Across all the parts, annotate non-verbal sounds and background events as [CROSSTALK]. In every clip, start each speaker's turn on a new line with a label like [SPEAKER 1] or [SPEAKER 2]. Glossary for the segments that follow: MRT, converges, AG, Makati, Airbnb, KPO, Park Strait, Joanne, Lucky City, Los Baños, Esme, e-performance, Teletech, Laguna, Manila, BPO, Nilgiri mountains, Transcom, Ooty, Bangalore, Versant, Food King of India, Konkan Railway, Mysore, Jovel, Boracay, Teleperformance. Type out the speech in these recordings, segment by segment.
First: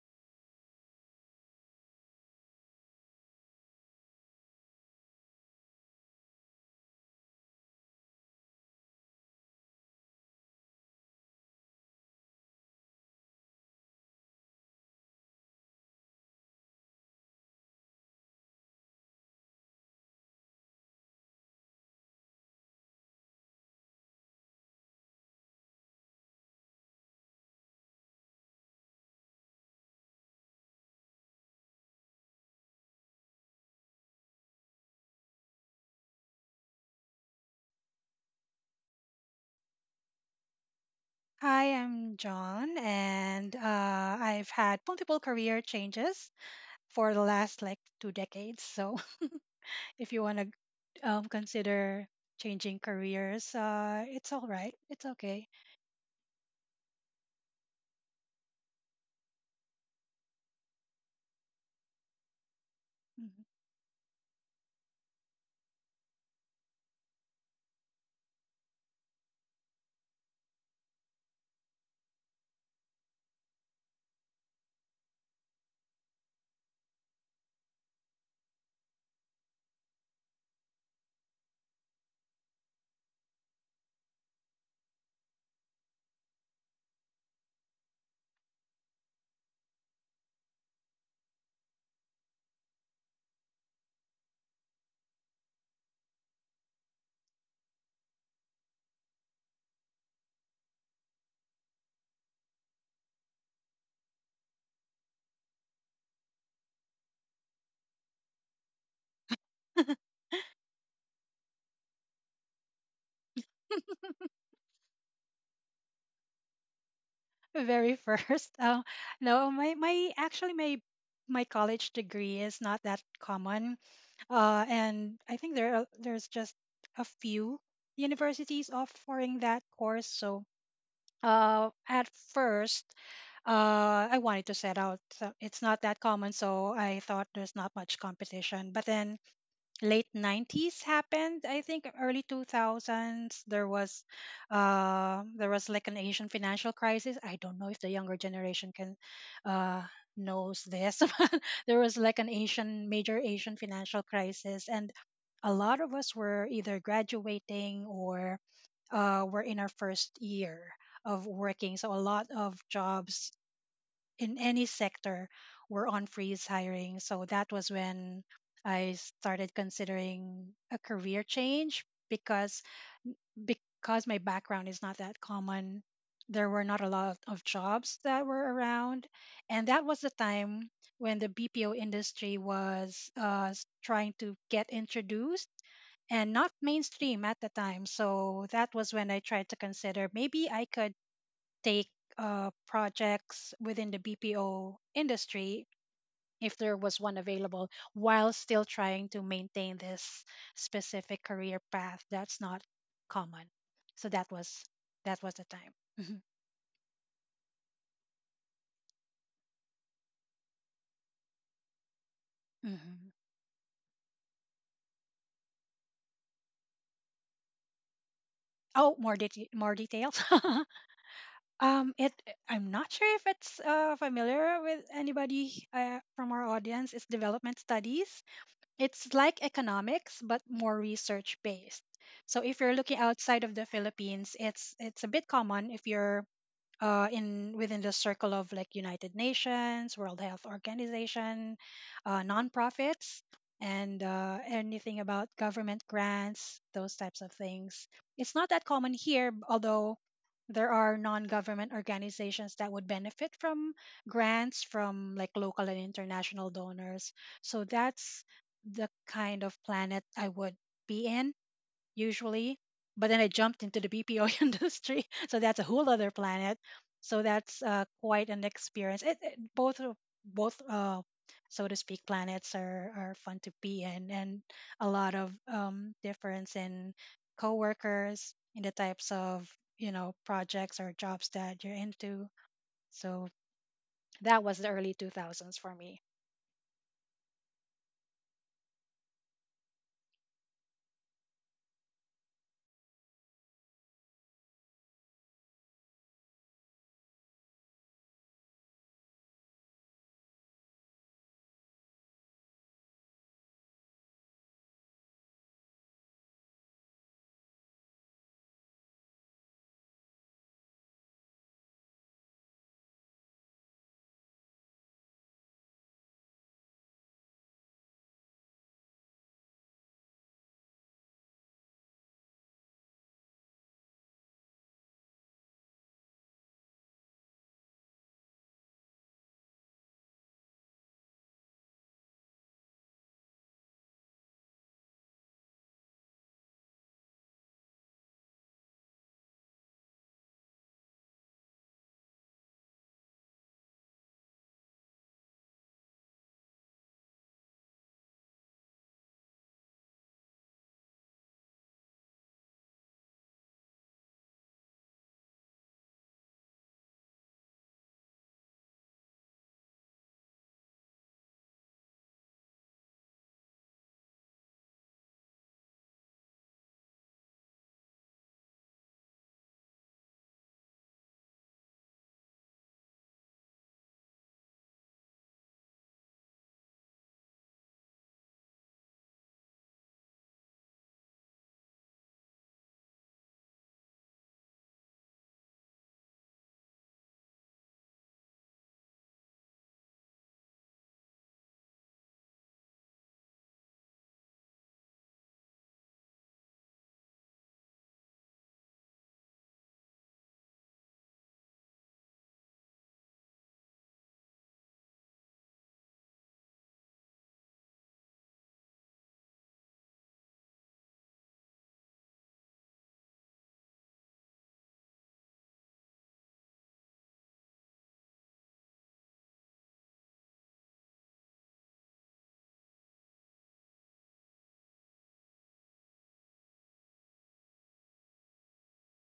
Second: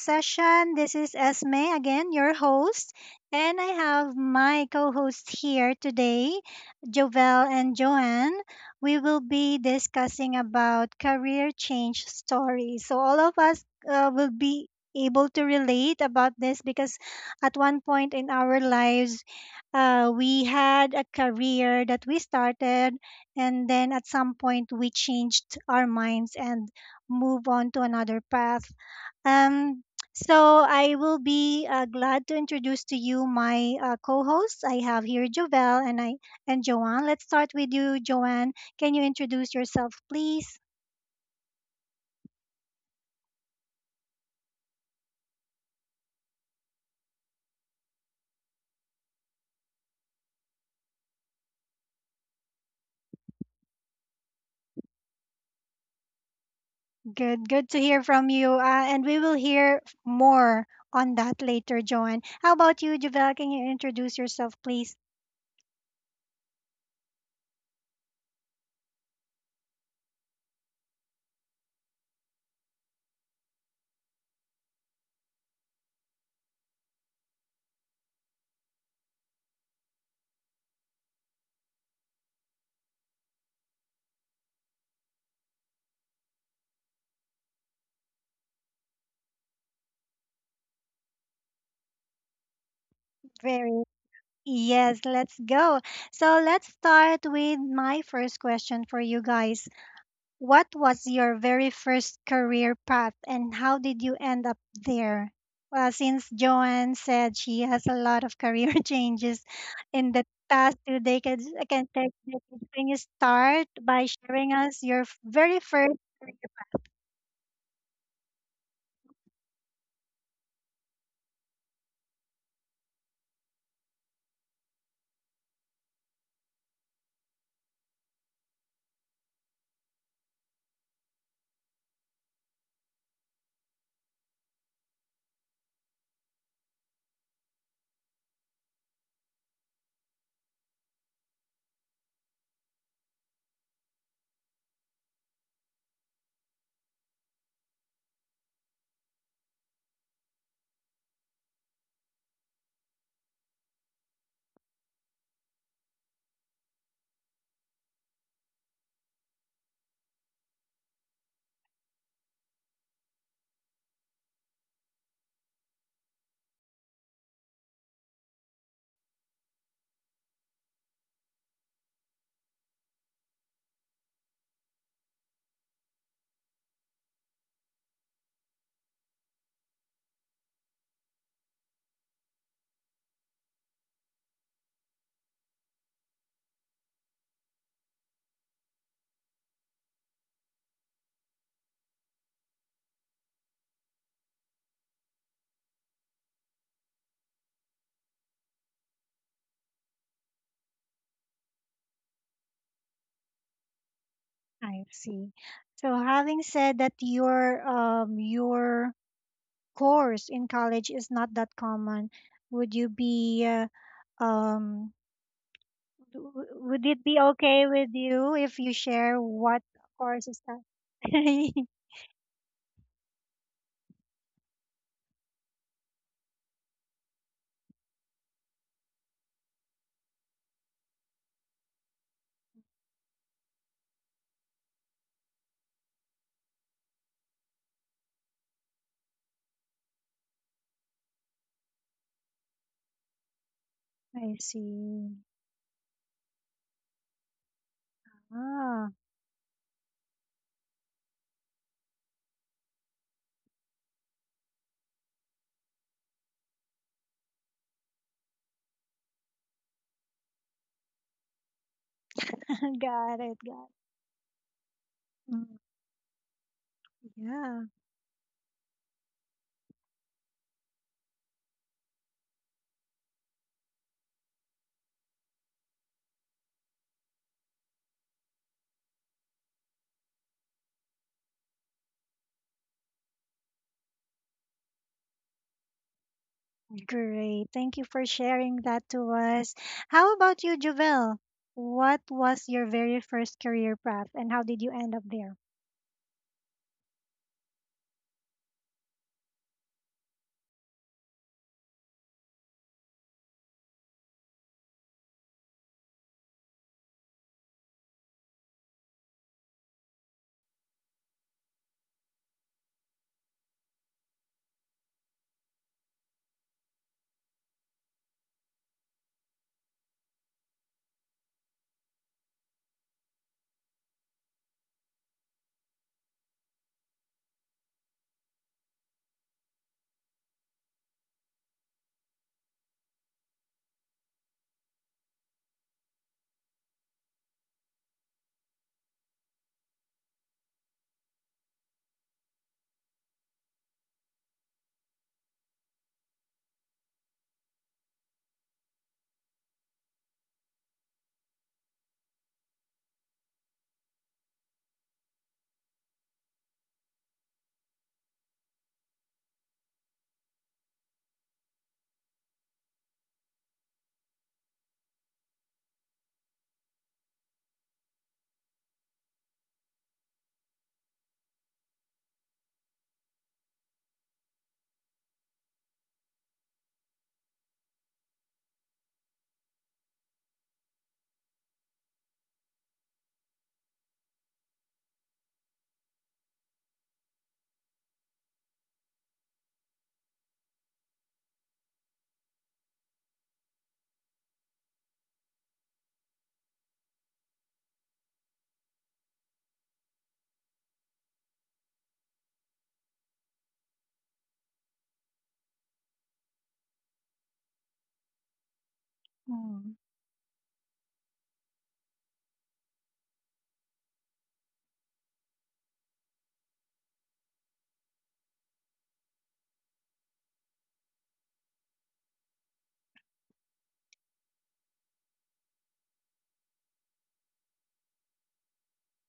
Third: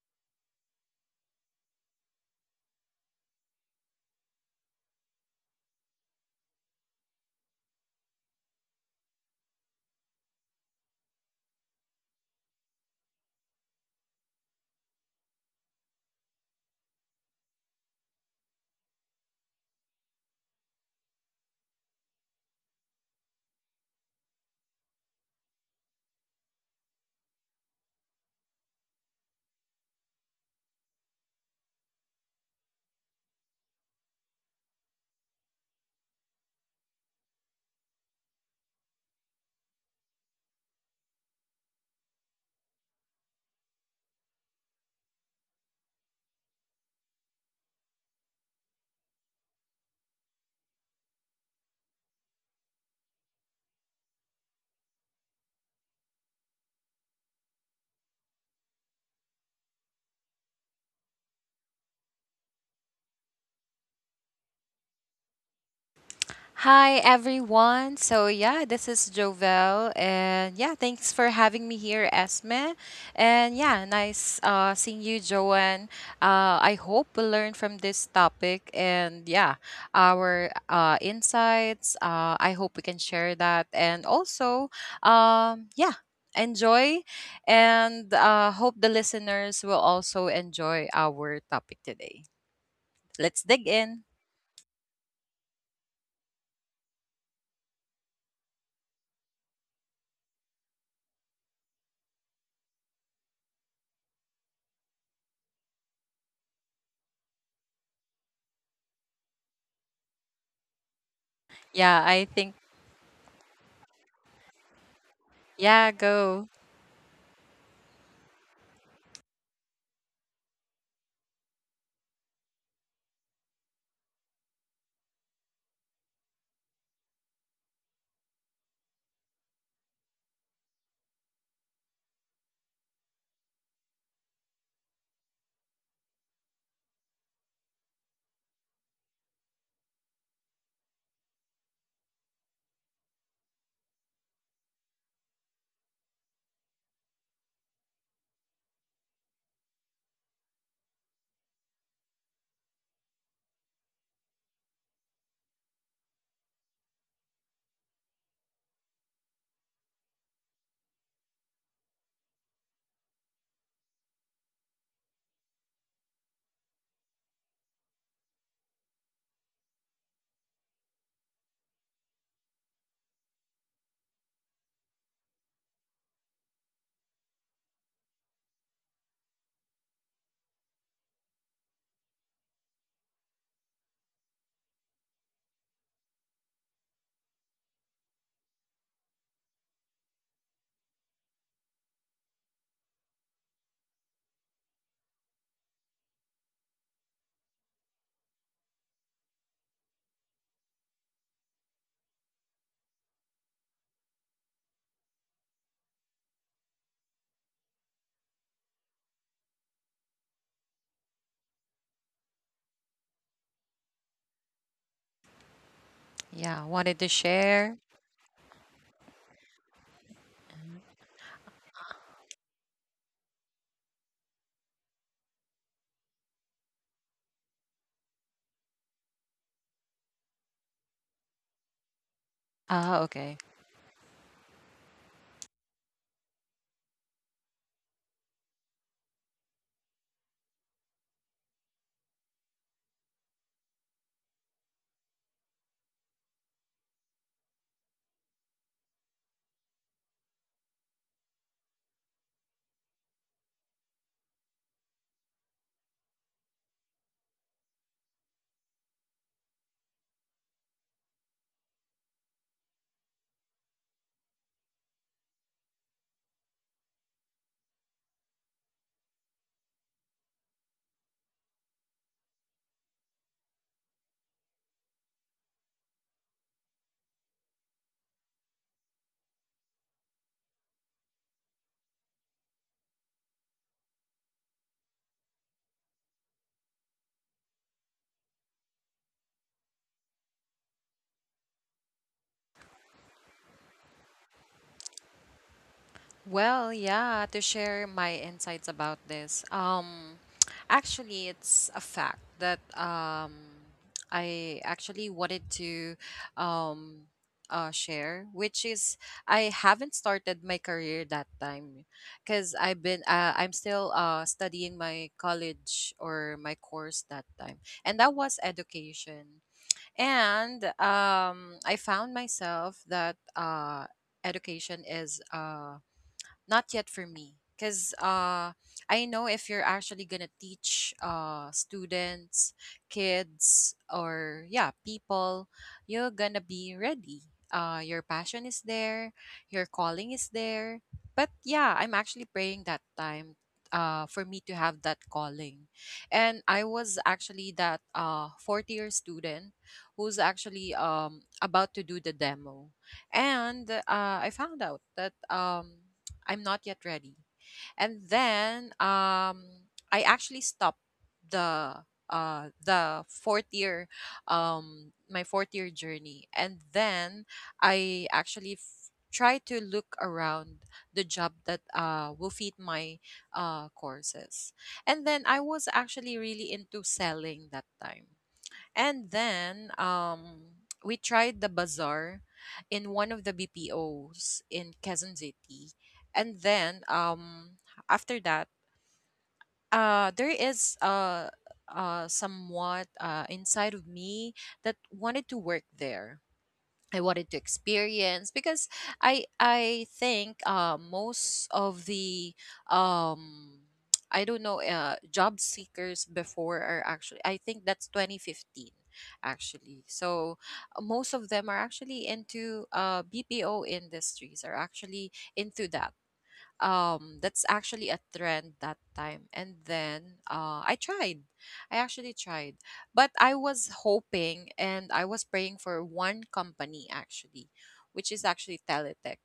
[SPEAKER 1] session. This is Esme again, your host, and I have my co-host here today, Jovel and Joanne. We will be discussing about career change stories. So all of us will be able to relate about this because at one point in our lives we had a career that we started and then at some point we changed our minds and move on to another path. Um, so I will be glad to introduce to you my co-hosts. I have here Jovel and I and Joanne. Let's start with you, Joanne. Can you introduce yourself, please?
[SPEAKER 2] Hi, I'm John, and I've had multiple career changes for the last like two decades. So, [LAUGHS] if you want to consider changing careers, it's all right. It's okay.
[SPEAKER 1] Good, good to hear from you. And we will hear more on that later, Joanne. How about you,
[SPEAKER 2] Mhm.
[SPEAKER 1] Jovel? Can you introduce yourself, please?
[SPEAKER 3] Hi everyone. So, this is Jovel and yeah, thanks for having me here, Esme. And yeah, nice seeing you, Joanne. I hope we learn from this topic and yeah, our insights. I hope we can share that and also yeah, enjoy and hope the listeners will also enjoy our topic today. Let's dig
[SPEAKER 1] Very
[SPEAKER 3] in.
[SPEAKER 1] yes, let's go. So let's start with my first question for you guys. What was your very first career path and how did you end up there? Well, since Joanne said she has a lot of career [LAUGHS] changes in
[SPEAKER 2] [LAUGHS]
[SPEAKER 1] the past two decades, I can
[SPEAKER 3] Yeah,
[SPEAKER 1] take
[SPEAKER 3] I think
[SPEAKER 1] decades. Can you start by sharing us your very
[SPEAKER 3] yeah,
[SPEAKER 1] first
[SPEAKER 3] go.
[SPEAKER 1] career?
[SPEAKER 2] Very first, no, my actually my my college degree is not that common, and I think there's just a few universities offering that course. So at first, I wanted to set out. So it's not that common, so I thought there's not much competition. But then late 90s happened. I think early 2000s there was like an Asian financial crisis. I don't know if the younger generation can uh, knows this. [LAUGHS] But there was like an Asian major Asian financial crisis, and a lot of us were either graduating or we're in our first year of working. So a lot of jobs in any sector were on freeze hiring. So that was when I started considering a career change because my background is not that common. There were not a lot of jobs that were around, and that was the time when the BPO industry was trying to get introduced and not mainstream at the time. So that was when I tried to consider maybe I could take projects within the BPO industry if there was one available, while still trying to maintain this specific career path that's not common. So that was
[SPEAKER 1] I see.
[SPEAKER 2] the time.
[SPEAKER 1] So
[SPEAKER 2] Mhm.
[SPEAKER 1] having said that your your course in college is not that common, would you
[SPEAKER 2] Mhm.
[SPEAKER 1] be um W-
[SPEAKER 3] Yeah,
[SPEAKER 1] would
[SPEAKER 3] wanted to
[SPEAKER 1] it be
[SPEAKER 3] share.
[SPEAKER 1] okay with you if you
[SPEAKER 2] Oh, more
[SPEAKER 1] share what
[SPEAKER 2] more details.
[SPEAKER 1] course is that?
[SPEAKER 2] [LAUGHS]
[SPEAKER 1] [LAUGHS]
[SPEAKER 2] It I'm not sure if it's familiar with anybody from our audience. It's development studies. It's like economics, but more research based. So if you're
[SPEAKER 3] Ah,
[SPEAKER 2] looking
[SPEAKER 3] okay.
[SPEAKER 2] outside of the Philippines, it's a bit common if you're in within the circle of like United Nations, World Health Organization, nonprofits, and
[SPEAKER 1] I
[SPEAKER 2] anything
[SPEAKER 1] see.
[SPEAKER 2] about government grants, those types of things. It's not that
[SPEAKER 1] Ah,
[SPEAKER 2] common here, although there are non-government organizations that would benefit from grants from like local and international donors. So that's the kind of planet I would be in usually.
[SPEAKER 1] [LAUGHS]
[SPEAKER 2] But
[SPEAKER 1] got
[SPEAKER 2] then I
[SPEAKER 1] it,
[SPEAKER 2] jumped
[SPEAKER 1] got
[SPEAKER 2] into the BPO [LAUGHS] industry,
[SPEAKER 1] it.
[SPEAKER 2] so
[SPEAKER 1] Mm,
[SPEAKER 2] that's a whole other planet. So
[SPEAKER 1] yeah,
[SPEAKER 2] that's quite an experience. Both so to speak planets are fun to be in, and a lot of difference in coworkers, in the types of you know projects or jobs that you're into. So that was the early 2000s for me.
[SPEAKER 1] great. Thank you for sharing that to us. How about you, Javel? What was your very first career path and how did you end up there?
[SPEAKER 3] Well, yeah, to share my insights about this. [TSK] Actually, it's a fact that I actually wanted to um, share, which is I haven't started my career that time because I'm still studying my college or my course that time, and that was education. And I found myself that education is not yet for me, because I know if you're actually gonna teach students, kids, or yeah, people, you're gonna be ready. Your passion is there, your calling is there. But yeah, I'm actually praying that time for me to have that calling. And I was actually that fourth year student who's actually about to do the demo. And I found out that I'm not yet ready. And then I actually stopped the the fourth year, my fourth year journey. And then I actually try to look around the job that will fit my courses. And then I was actually really into selling that time. And then we tried the bazaar in one of the BPOs in Quezon City. And then after that, there is somewhat inside of me that wanted to work there. I wanted to experience because I think most of the um [TSK] I don't know, job seekers before are actually, I think that's 2015 actually.
[SPEAKER 1] Mm,
[SPEAKER 3] So most of them are actually into BPO industries, are actually into that, that's actually a trend that time. And then I actually tried, but I was hoping and I was praying for one company actually, which is actually Teletech.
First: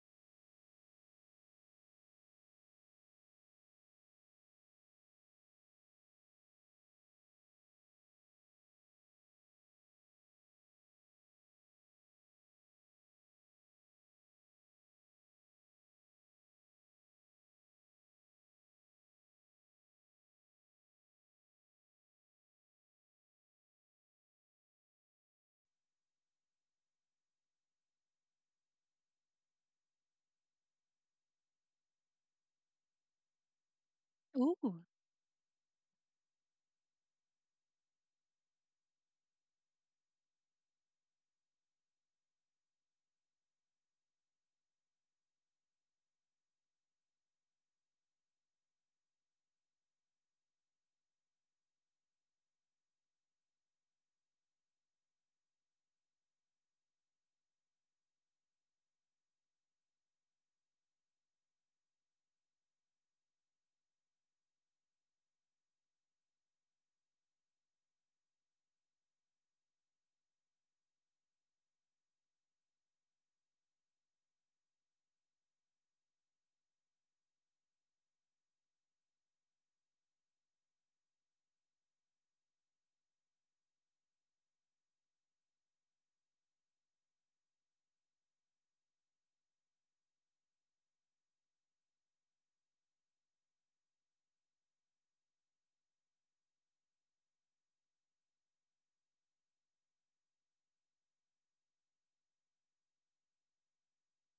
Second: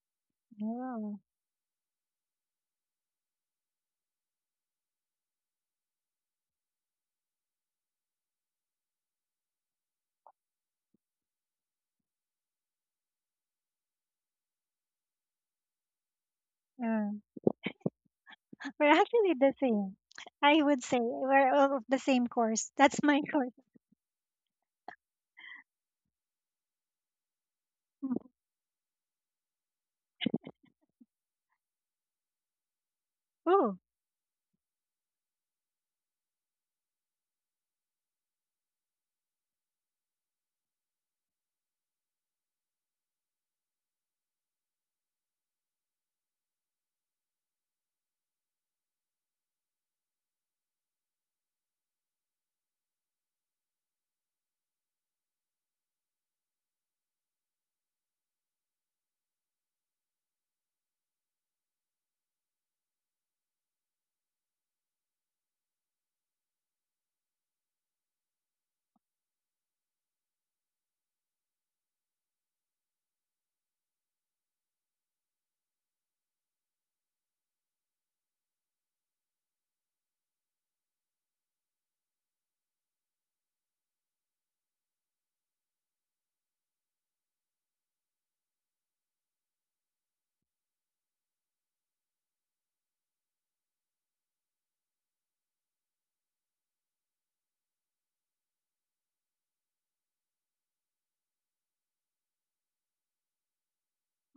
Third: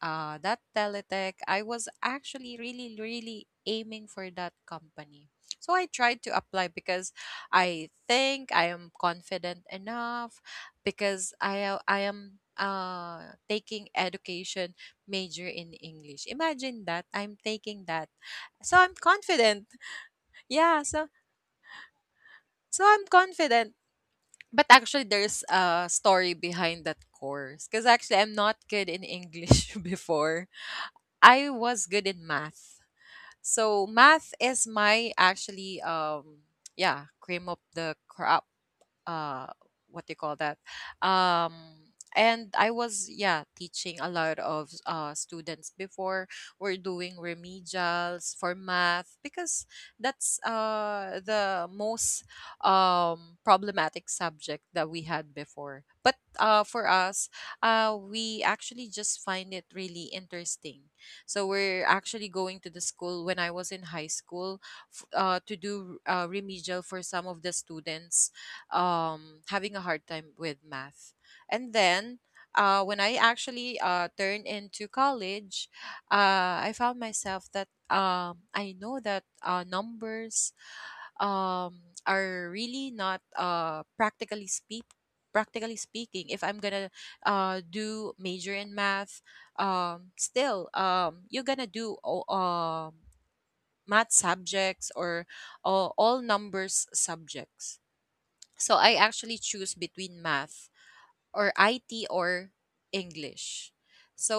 [SPEAKER 3] That
[SPEAKER 1] yeah,
[SPEAKER 3] teletech I was actually really really aiming for that company. So I tried to apply because I think I am confident enough because I am taking education major in English. Imagine that
[SPEAKER 1] yeah.
[SPEAKER 3] I'm taking that.
[SPEAKER 1] [LAUGHS]
[SPEAKER 3] So
[SPEAKER 1] We're
[SPEAKER 3] I'm
[SPEAKER 1] actually the
[SPEAKER 3] confident.
[SPEAKER 1] same. I would
[SPEAKER 3] Yeah,
[SPEAKER 1] say
[SPEAKER 3] so
[SPEAKER 1] we're all of the same course. That's
[SPEAKER 3] I'm
[SPEAKER 1] my [LAUGHS] course.
[SPEAKER 3] confident. But actually there's a story behind that course because
[SPEAKER 1] Mm,
[SPEAKER 3] actually I'm not good in English [LAUGHS] before. I was good in math.
[SPEAKER 1] oh,
[SPEAKER 3] So math
[SPEAKER 2] Ooh.
[SPEAKER 3] is
[SPEAKER 2] [LAUGHS]
[SPEAKER 3] my actually yeah, cream of the crop. uh what do you call that? um and I was yeah teaching a lot of students before. We're doing remedials for math because that's the most problematic subject that we had before. But for us, we actually just find it really interesting. So we're actually going to the school when I was in high school, to do remedial for some of the students having a hard time with math. And then when I actually turned into college, I found myself that I know that numbers um are really not practically speaking. If I'm gonna do major in math, still you're gonna do math subjects or all numbers subjects. So I actually choose between math or IT or English.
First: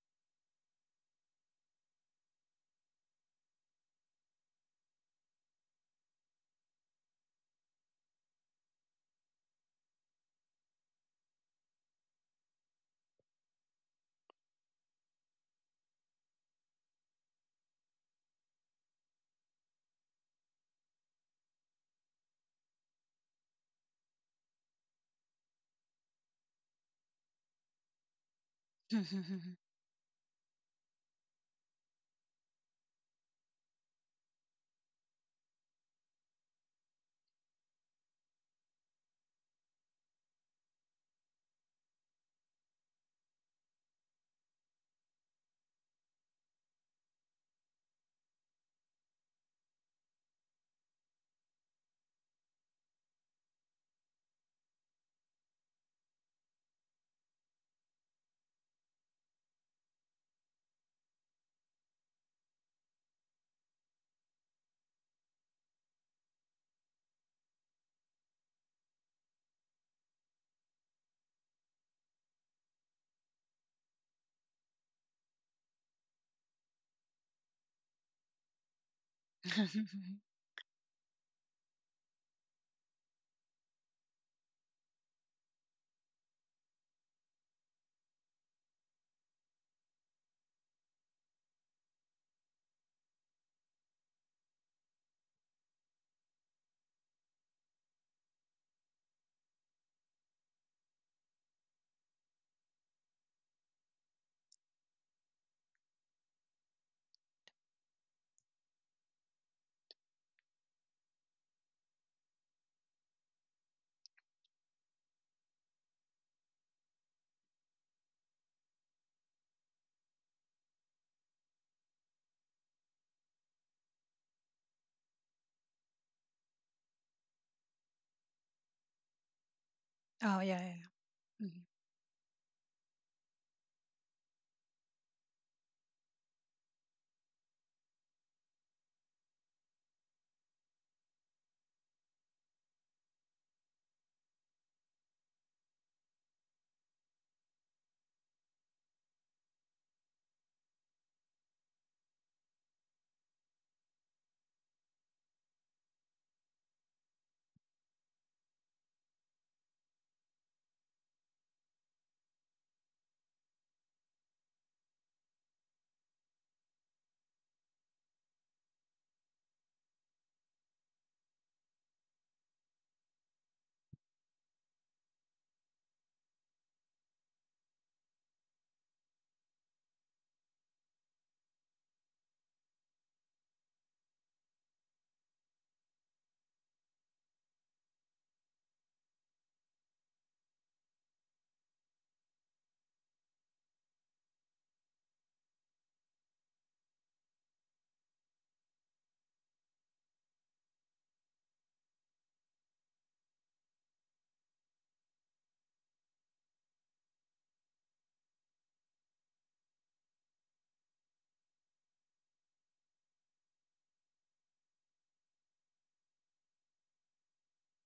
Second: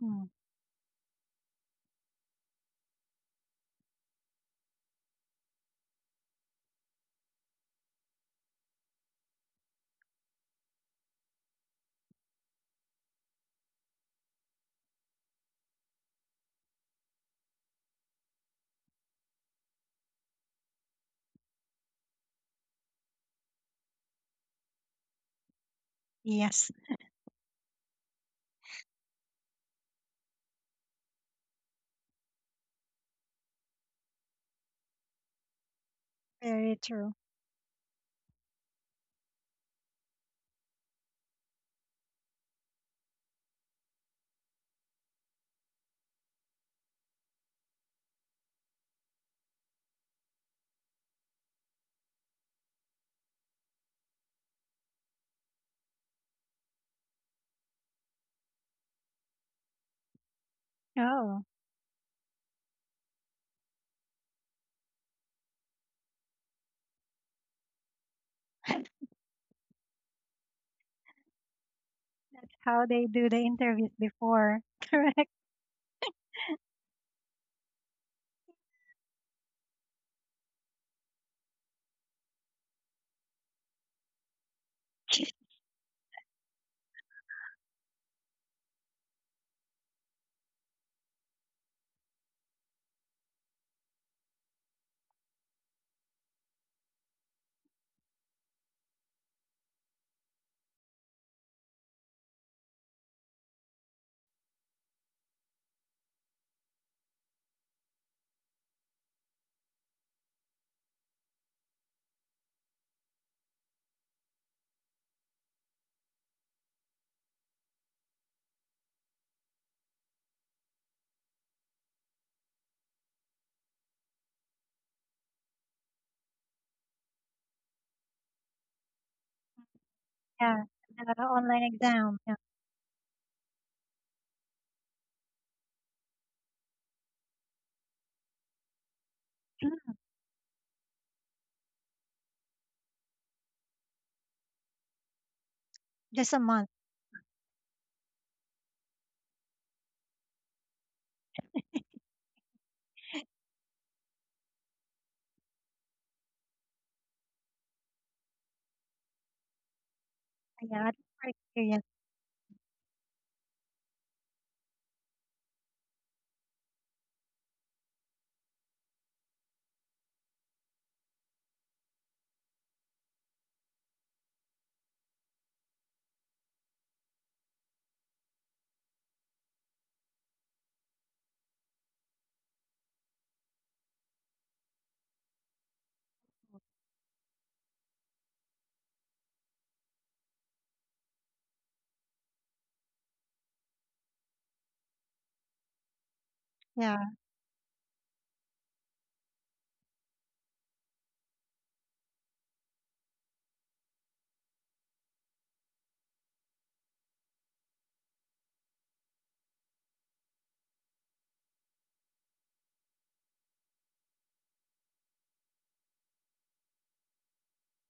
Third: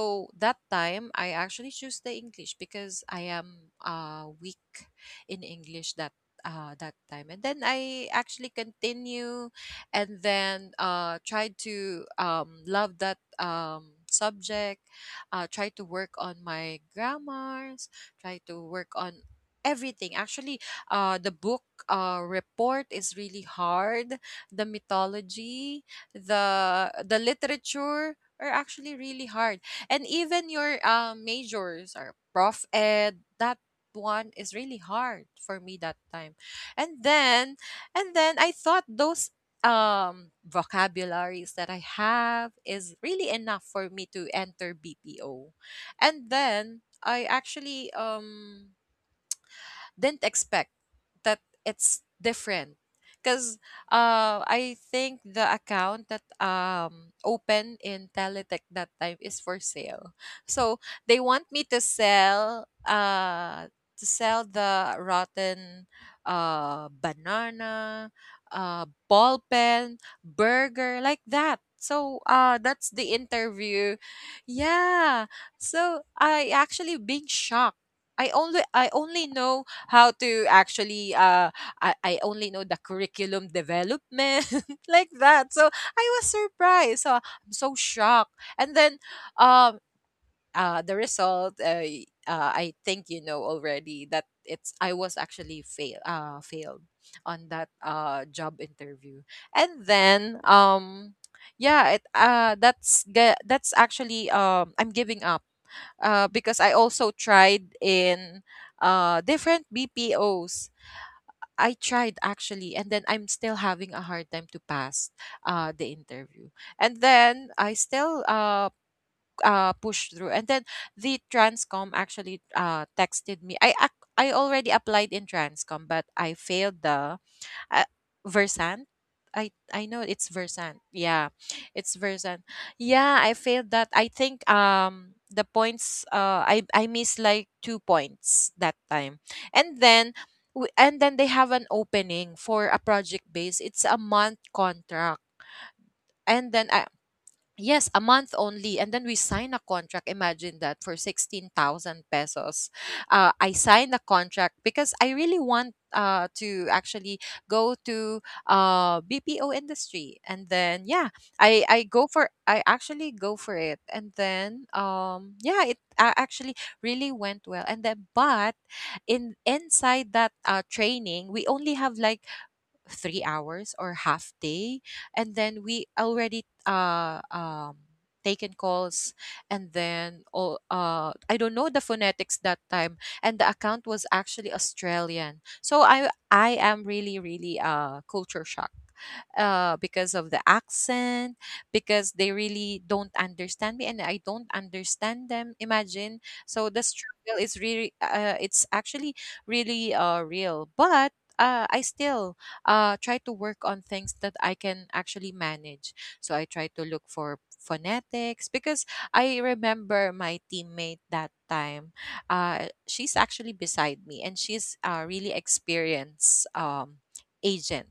[SPEAKER 1] mm,
[SPEAKER 3] that time I actually choose the English because I am weak in English that that time. And then I actually continue, and then tried to love that subject, try to work on my grammars, try to work on everything. Actually, the book report is really hard. The mythology,
[SPEAKER 1] yes,
[SPEAKER 3] the literature are actually really hard, and even your majors are prof ed, that one is really hard for me that time.
[SPEAKER 1] very
[SPEAKER 3] and
[SPEAKER 1] true.
[SPEAKER 3] then and then I thought those vocabularies that I have is really enough for me to enter BPO. And then I actually didn't expect that it's different because I think the account that opened in Teletech that time is for sale. So they
[SPEAKER 1] Oh,
[SPEAKER 3] want me to sell, the rotten banana,
[SPEAKER 1] [LAUGHS]
[SPEAKER 3] ball pen, burger like that. So
[SPEAKER 1] how
[SPEAKER 3] that's
[SPEAKER 1] they
[SPEAKER 3] the
[SPEAKER 1] do the interviews
[SPEAKER 3] interview.
[SPEAKER 1] before. [LAUGHS]
[SPEAKER 3] Yeah.
[SPEAKER 1] Correct.
[SPEAKER 3] So I actually being shocked. I only know how to actually I only know the curriculum development [LAUGHS] like that. So I was surprised. So I'm so shocked. And then um the result, I think you know already that it's, I was actually failed on that job interview. And then yeah, it that's that's actually I'm giving up because I also tried in different BPOs. I tried actually, and then I'm still having a hard time to pass the interview. And then I still pushed through. And then the Transcom actually texted me. I already applied in Transcom, but I failed the uh, Versant. I know it's
[SPEAKER 2] Oh
[SPEAKER 1] Yeah,
[SPEAKER 2] yeah.
[SPEAKER 3] Versant.
[SPEAKER 2] Yeah.
[SPEAKER 1] the
[SPEAKER 3] Yeah,
[SPEAKER 1] online
[SPEAKER 2] Mhm.
[SPEAKER 3] it's
[SPEAKER 1] exam. Yeah.
[SPEAKER 3] Versant. Yeah, I failed that. I think the points, I missed like 2 points that time, and
[SPEAKER 1] [CLEARS THROAT]
[SPEAKER 3] then. And then they have an opening for a project base. It's a month contract,
[SPEAKER 1] Just a
[SPEAKER 3] and then
[SPEAKER 1] month.
[SPEAKER 3] I, yes, a month only. And then we sign a contract. Imagine that for 16,000 pesos. I signed a contract because I really want to actually go to BPO industry. And
[SPEAKER 1] Yeah,
[SPEAKER 3] then,
[SPEAKER 1] that's
[SPEAKER 3] yeah,
[SPEAKER 1] for experience.
[SPEAKER 3] I actually go for it. And then, yeah, it actually really went well. And then, but in inside that training, we only have like 3 hours or half day, and then we already taken calls. And then all, I don't know the phonetics that time, and the account was actually Australian, so I am really really culture shock, because of the accent, because they really don't understand me and I don't understand them. Imagine. So the
[SPEAKER 1] Yeah,
[SPEAKER 3] struggle is really, it's actually really real. But I still try to work on things that I can actually manage. So I try to look for phonetics because I remember my teammate that time. She's actually beside me, and she's a really experienced agent.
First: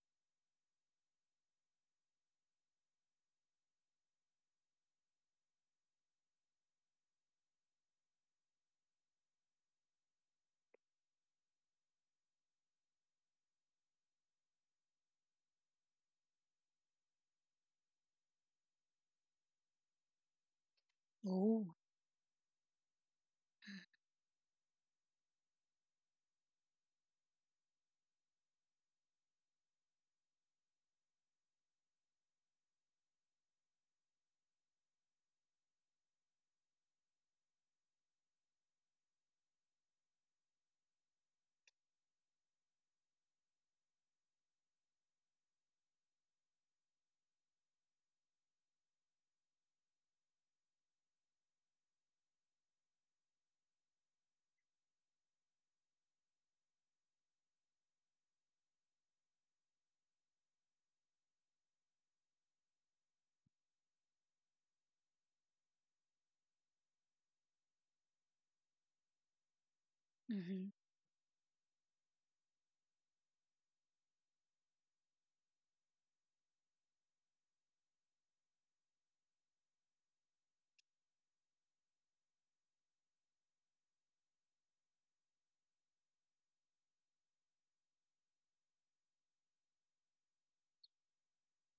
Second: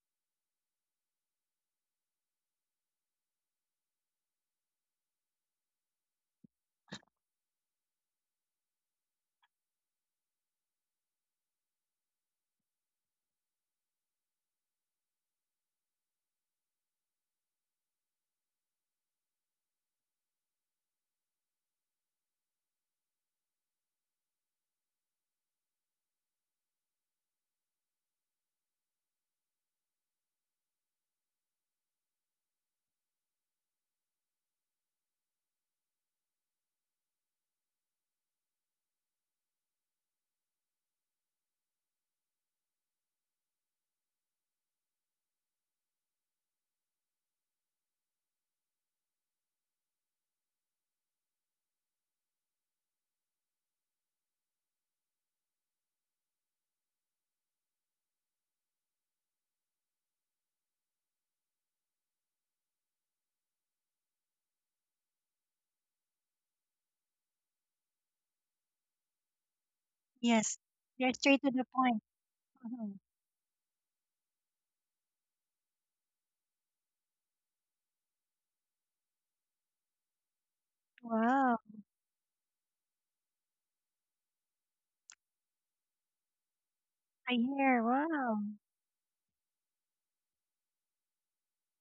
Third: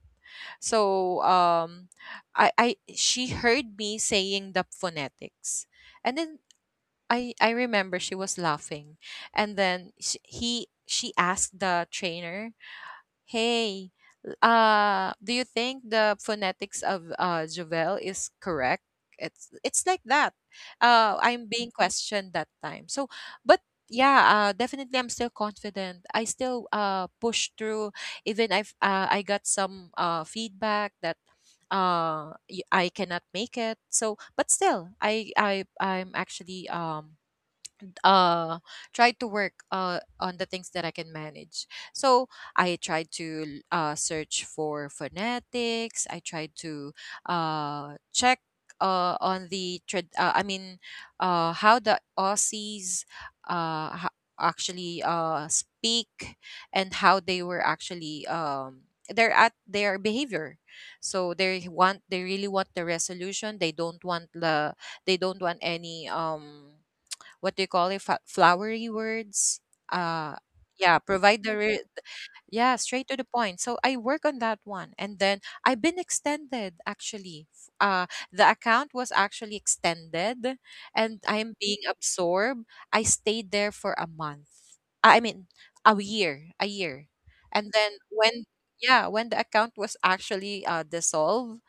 [SPEAKER 3] So I she heard me saying the phonetics, and then I remember she was laughing, and then she asked the trainer, Hey, do you think the phonetics of Jovel is correct? It's like that. I'm being
[SPEAKER 2] Ooh.
[SPEAKER 3] questioned that time. So, but yeah, definitely I'm still confident. I still push through. Even I got some feedback that I cannot make it. So, but still, I'm actually uh try to work on the things that I can manage. So I tried to search for phonetics. I tried to check I mean how the Aussies actually speak, and how they were actually they're at their behavior. So they want, they really want the resolution, they don't want they don't want any what do you call it? Flowery words, uh
[SPEAKER 1] yes. They're
[SPEAKER 3] yeah,
[SPEAKER 1] straight to the point.
[SPEAKER 3] yeah,
[SPEAKER 1] Mhm.
[SPEAKER 3] straight to the point. So I work on that one, and then I've been extended actually, the account was actually extended, and
[SPEAKER 1] Wow,
[SPEAKER 3] I'm being absorbed. I stayed there for a month, I mean a year, a year.
[SPEAKER 1] a year.
[SPEAKER 3] And then
[SPEAKER 1] Wow.
[SPEAKER 3] when, yeah, when the account was actually dissolved,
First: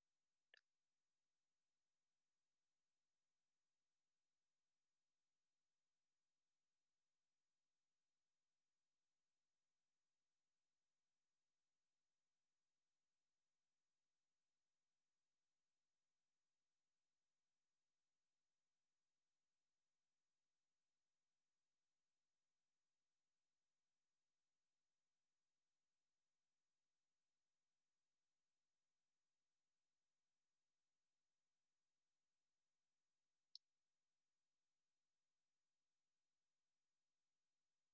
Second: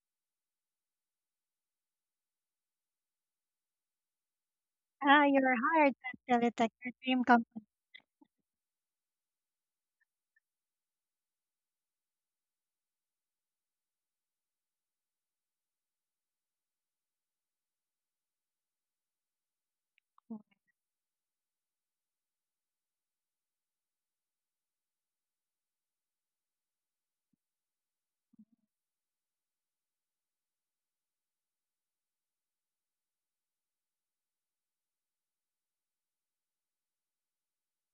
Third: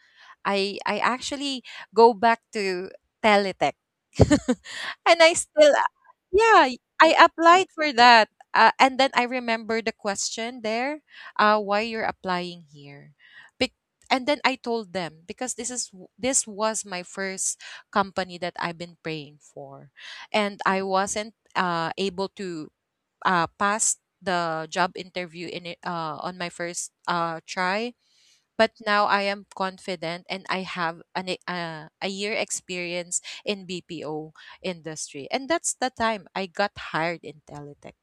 [SPEAKER 3] I actually go back to Teletech. [LAUGHS] And
[SPEAKER 1] Ah,
[SPEAKER 3] I
[SPEAKER 1] you're
[SPEAKER 3] still,
[SPEAKER 1] hired at
[SPEAKER 3] yeah,
[SPEAKER 1] Teletech, your
[SPEAKER 3] I
[SPEAKER 1] dream
[SPEAKER 3] applied
[SPEAKER 1] company.
[SPEAKER 3] for that. And then I remember the question there, why you're applying here. Bec- and then I told them because this is this was my first company that I've been praying for, and I wasn't able to pass the job interview in it, on my first try. But now I am confident and I have a year experience in BPO industry. And that's the time I got hired in Teletech.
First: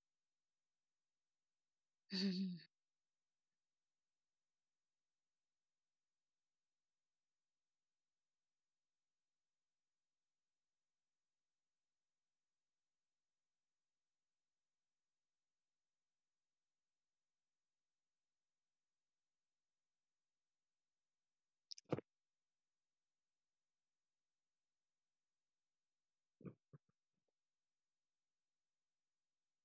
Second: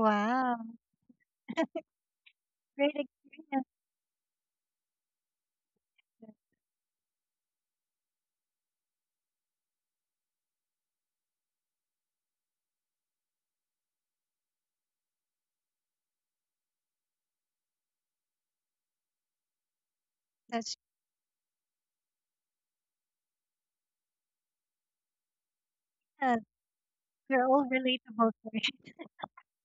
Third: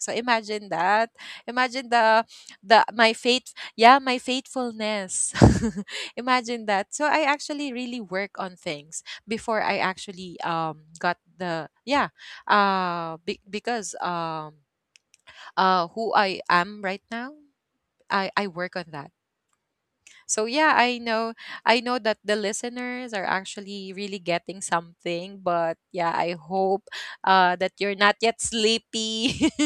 [SPEAKER 3] So imagine that. Imagine the
[SPEAKER 1] great.
[SPEAKER 3] my faith, yeah, my faithfulness. [LAUGHS] Imagine that. So I actually really work on things before I actually got the, yeah, because who I am right now, I work on that. So yeah,
[SPEAKER 1] That's,
[SPEAKER 3] I know, I know that the listeners are actually really getting something. But yeah, I
[SPEAKER 1] yeah,
[SPEAKER 3] hope
[SPEAKER 1] they're all
[SPEAKER 3] that you're not
[SPEAKER 1] relatable.
[SPEAKER 3] yet sleepy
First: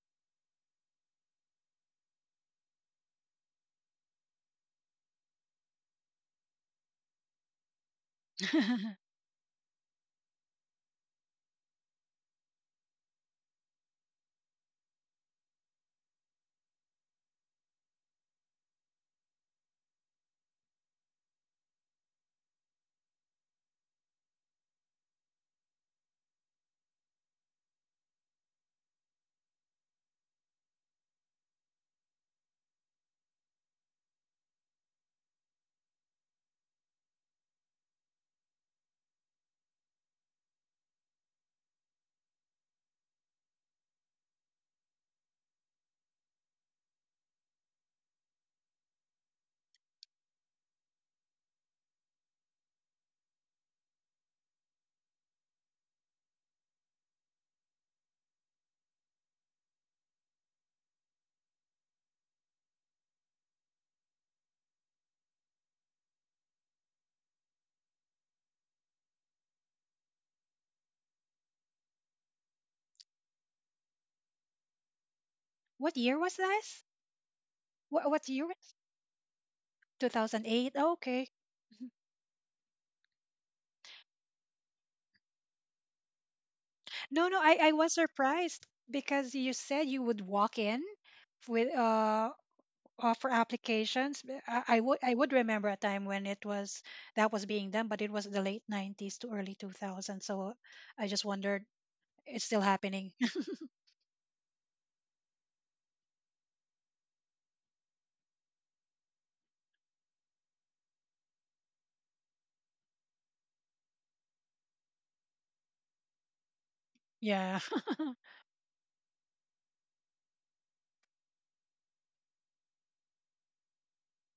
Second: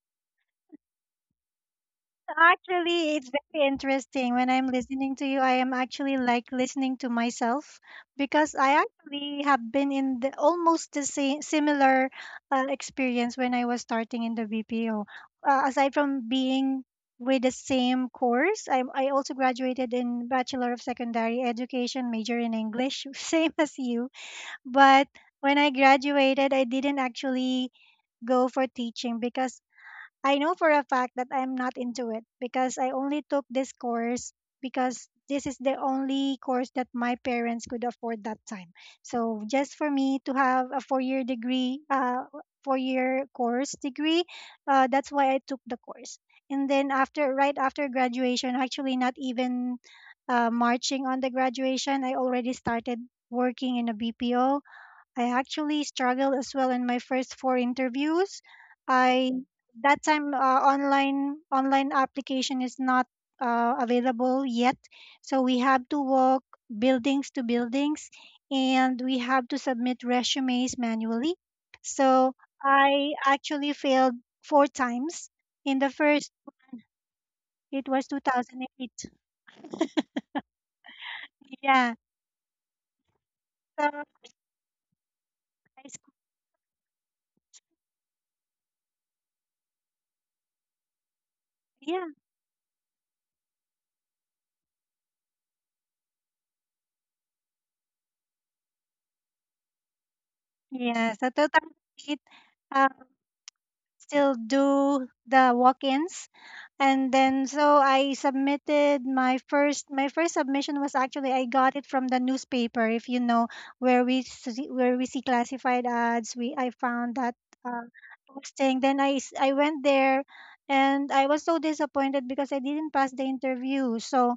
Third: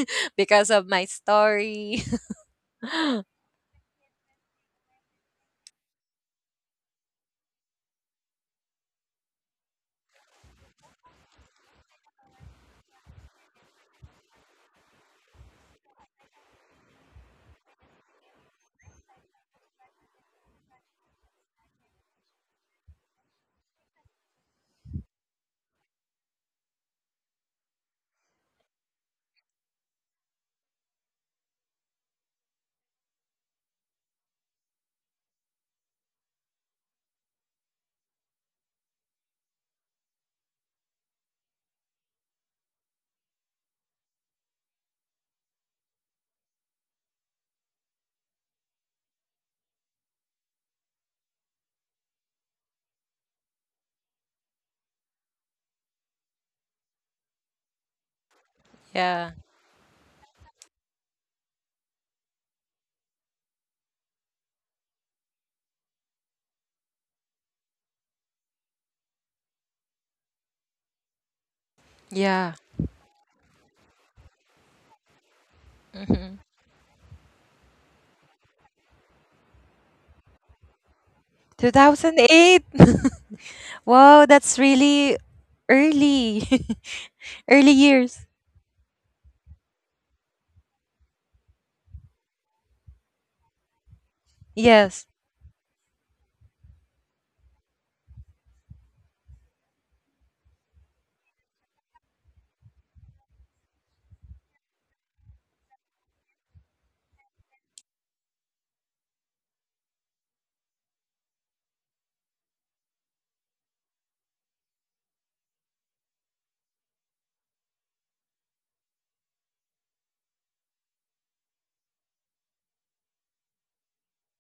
[SPEAKER 3] [LAUGHS] because of my story.
[SPEAKER 1] Actually, it's
[SPEAKER 3] [LAUGHS]
[SPEAKER 1] very interesting. When I'm listening to you, I am actually like listening to myself because I
[SPEAKER 2] Hmm. [LAUGHS]
[SPEAKER 1] actually have been in the almost the same similar experience when I was starting in the BPO. Aside from being with the same course, I also graduated in Bachelor of Secondary Education, major in English, [LAUGHS] same as you. But when I graduated, I didn't actually go for teaching because I know for a fact that I'm not into it because I only took this course because this is the only course that my parents could afford that time. So just for me to have a four-year degree, four-year course degree, that's why I took the course. And then after, right after graduation, actually not even marching on the graduation, I already started working in a BPO. I actually struggled as well in my first four interviews.
[SPEAKER 3] Yeah.
[SPEAKER 1] I that time Online application is not available yet, so we have to walk buildings to buildings, and we have to submit resumes manually. So
[SPEAKER 3] Yeah.
[SPEAKER 1] I actually failed four times. In the
[SPEAKER 2] What year
[SPEAKER 1] first,
[SPEAKER 2] was
[SPEAKER 3] hmm
[SPEAKER 2] this?
[SPEAKER 1] it was
[SPEAKER 2] What year?
[SPEAKER 1] 2008.
[SPEAKER 2] 2008. Oh, okay.
[SPEAKER 1] Yeah.
[SPEAKER 3] 2008. [LAUGHS]
[SPEAKER 1] So
[SPEAKER 3] Wow, that's really
[SPEAKER 1] I, s-
[SPEAKER 3] early.
[SPEAKER 2] No, no,
[SPEAKER 3] [LAUGHS] Early
[SPEAKER 2] I was
[SPEAKER 3] years.
[SPEAKER 2] surprised because you said you would walk in with
[SPEAKER 1] yeah.
[SPEAKER 2] offer applications. But
[SPEAKER 3] Yes.
[SPEAKER 2] I would remember a time when it was that was being done, but it was the late 90s to early 2000. So I
[SPEAKER 1] Yeah.
[SPEAKER 2] just
[SPEAKER 1] So
[SPEAKER 2] wondered
[SPEAKER 1] 2008.
[SPEAKER 2] it's still happening.
[SPEAKER 1] Still do the walk-ins. And then so I submitted my first, my first submission was actually, I got it from the newspaper. If you know where we see classified ads, we, I found
[SPEAKER 2] [LAUGHS]
[SPEAKER 1] that
[SPEAKER 2] Yeah.
[SPEAKER 1] uh,
[SPEAKER 2] [LAUGHS]
[SPEAKER 1] posting. Then I went there and I was so disappointed because I didn't pass the interview. So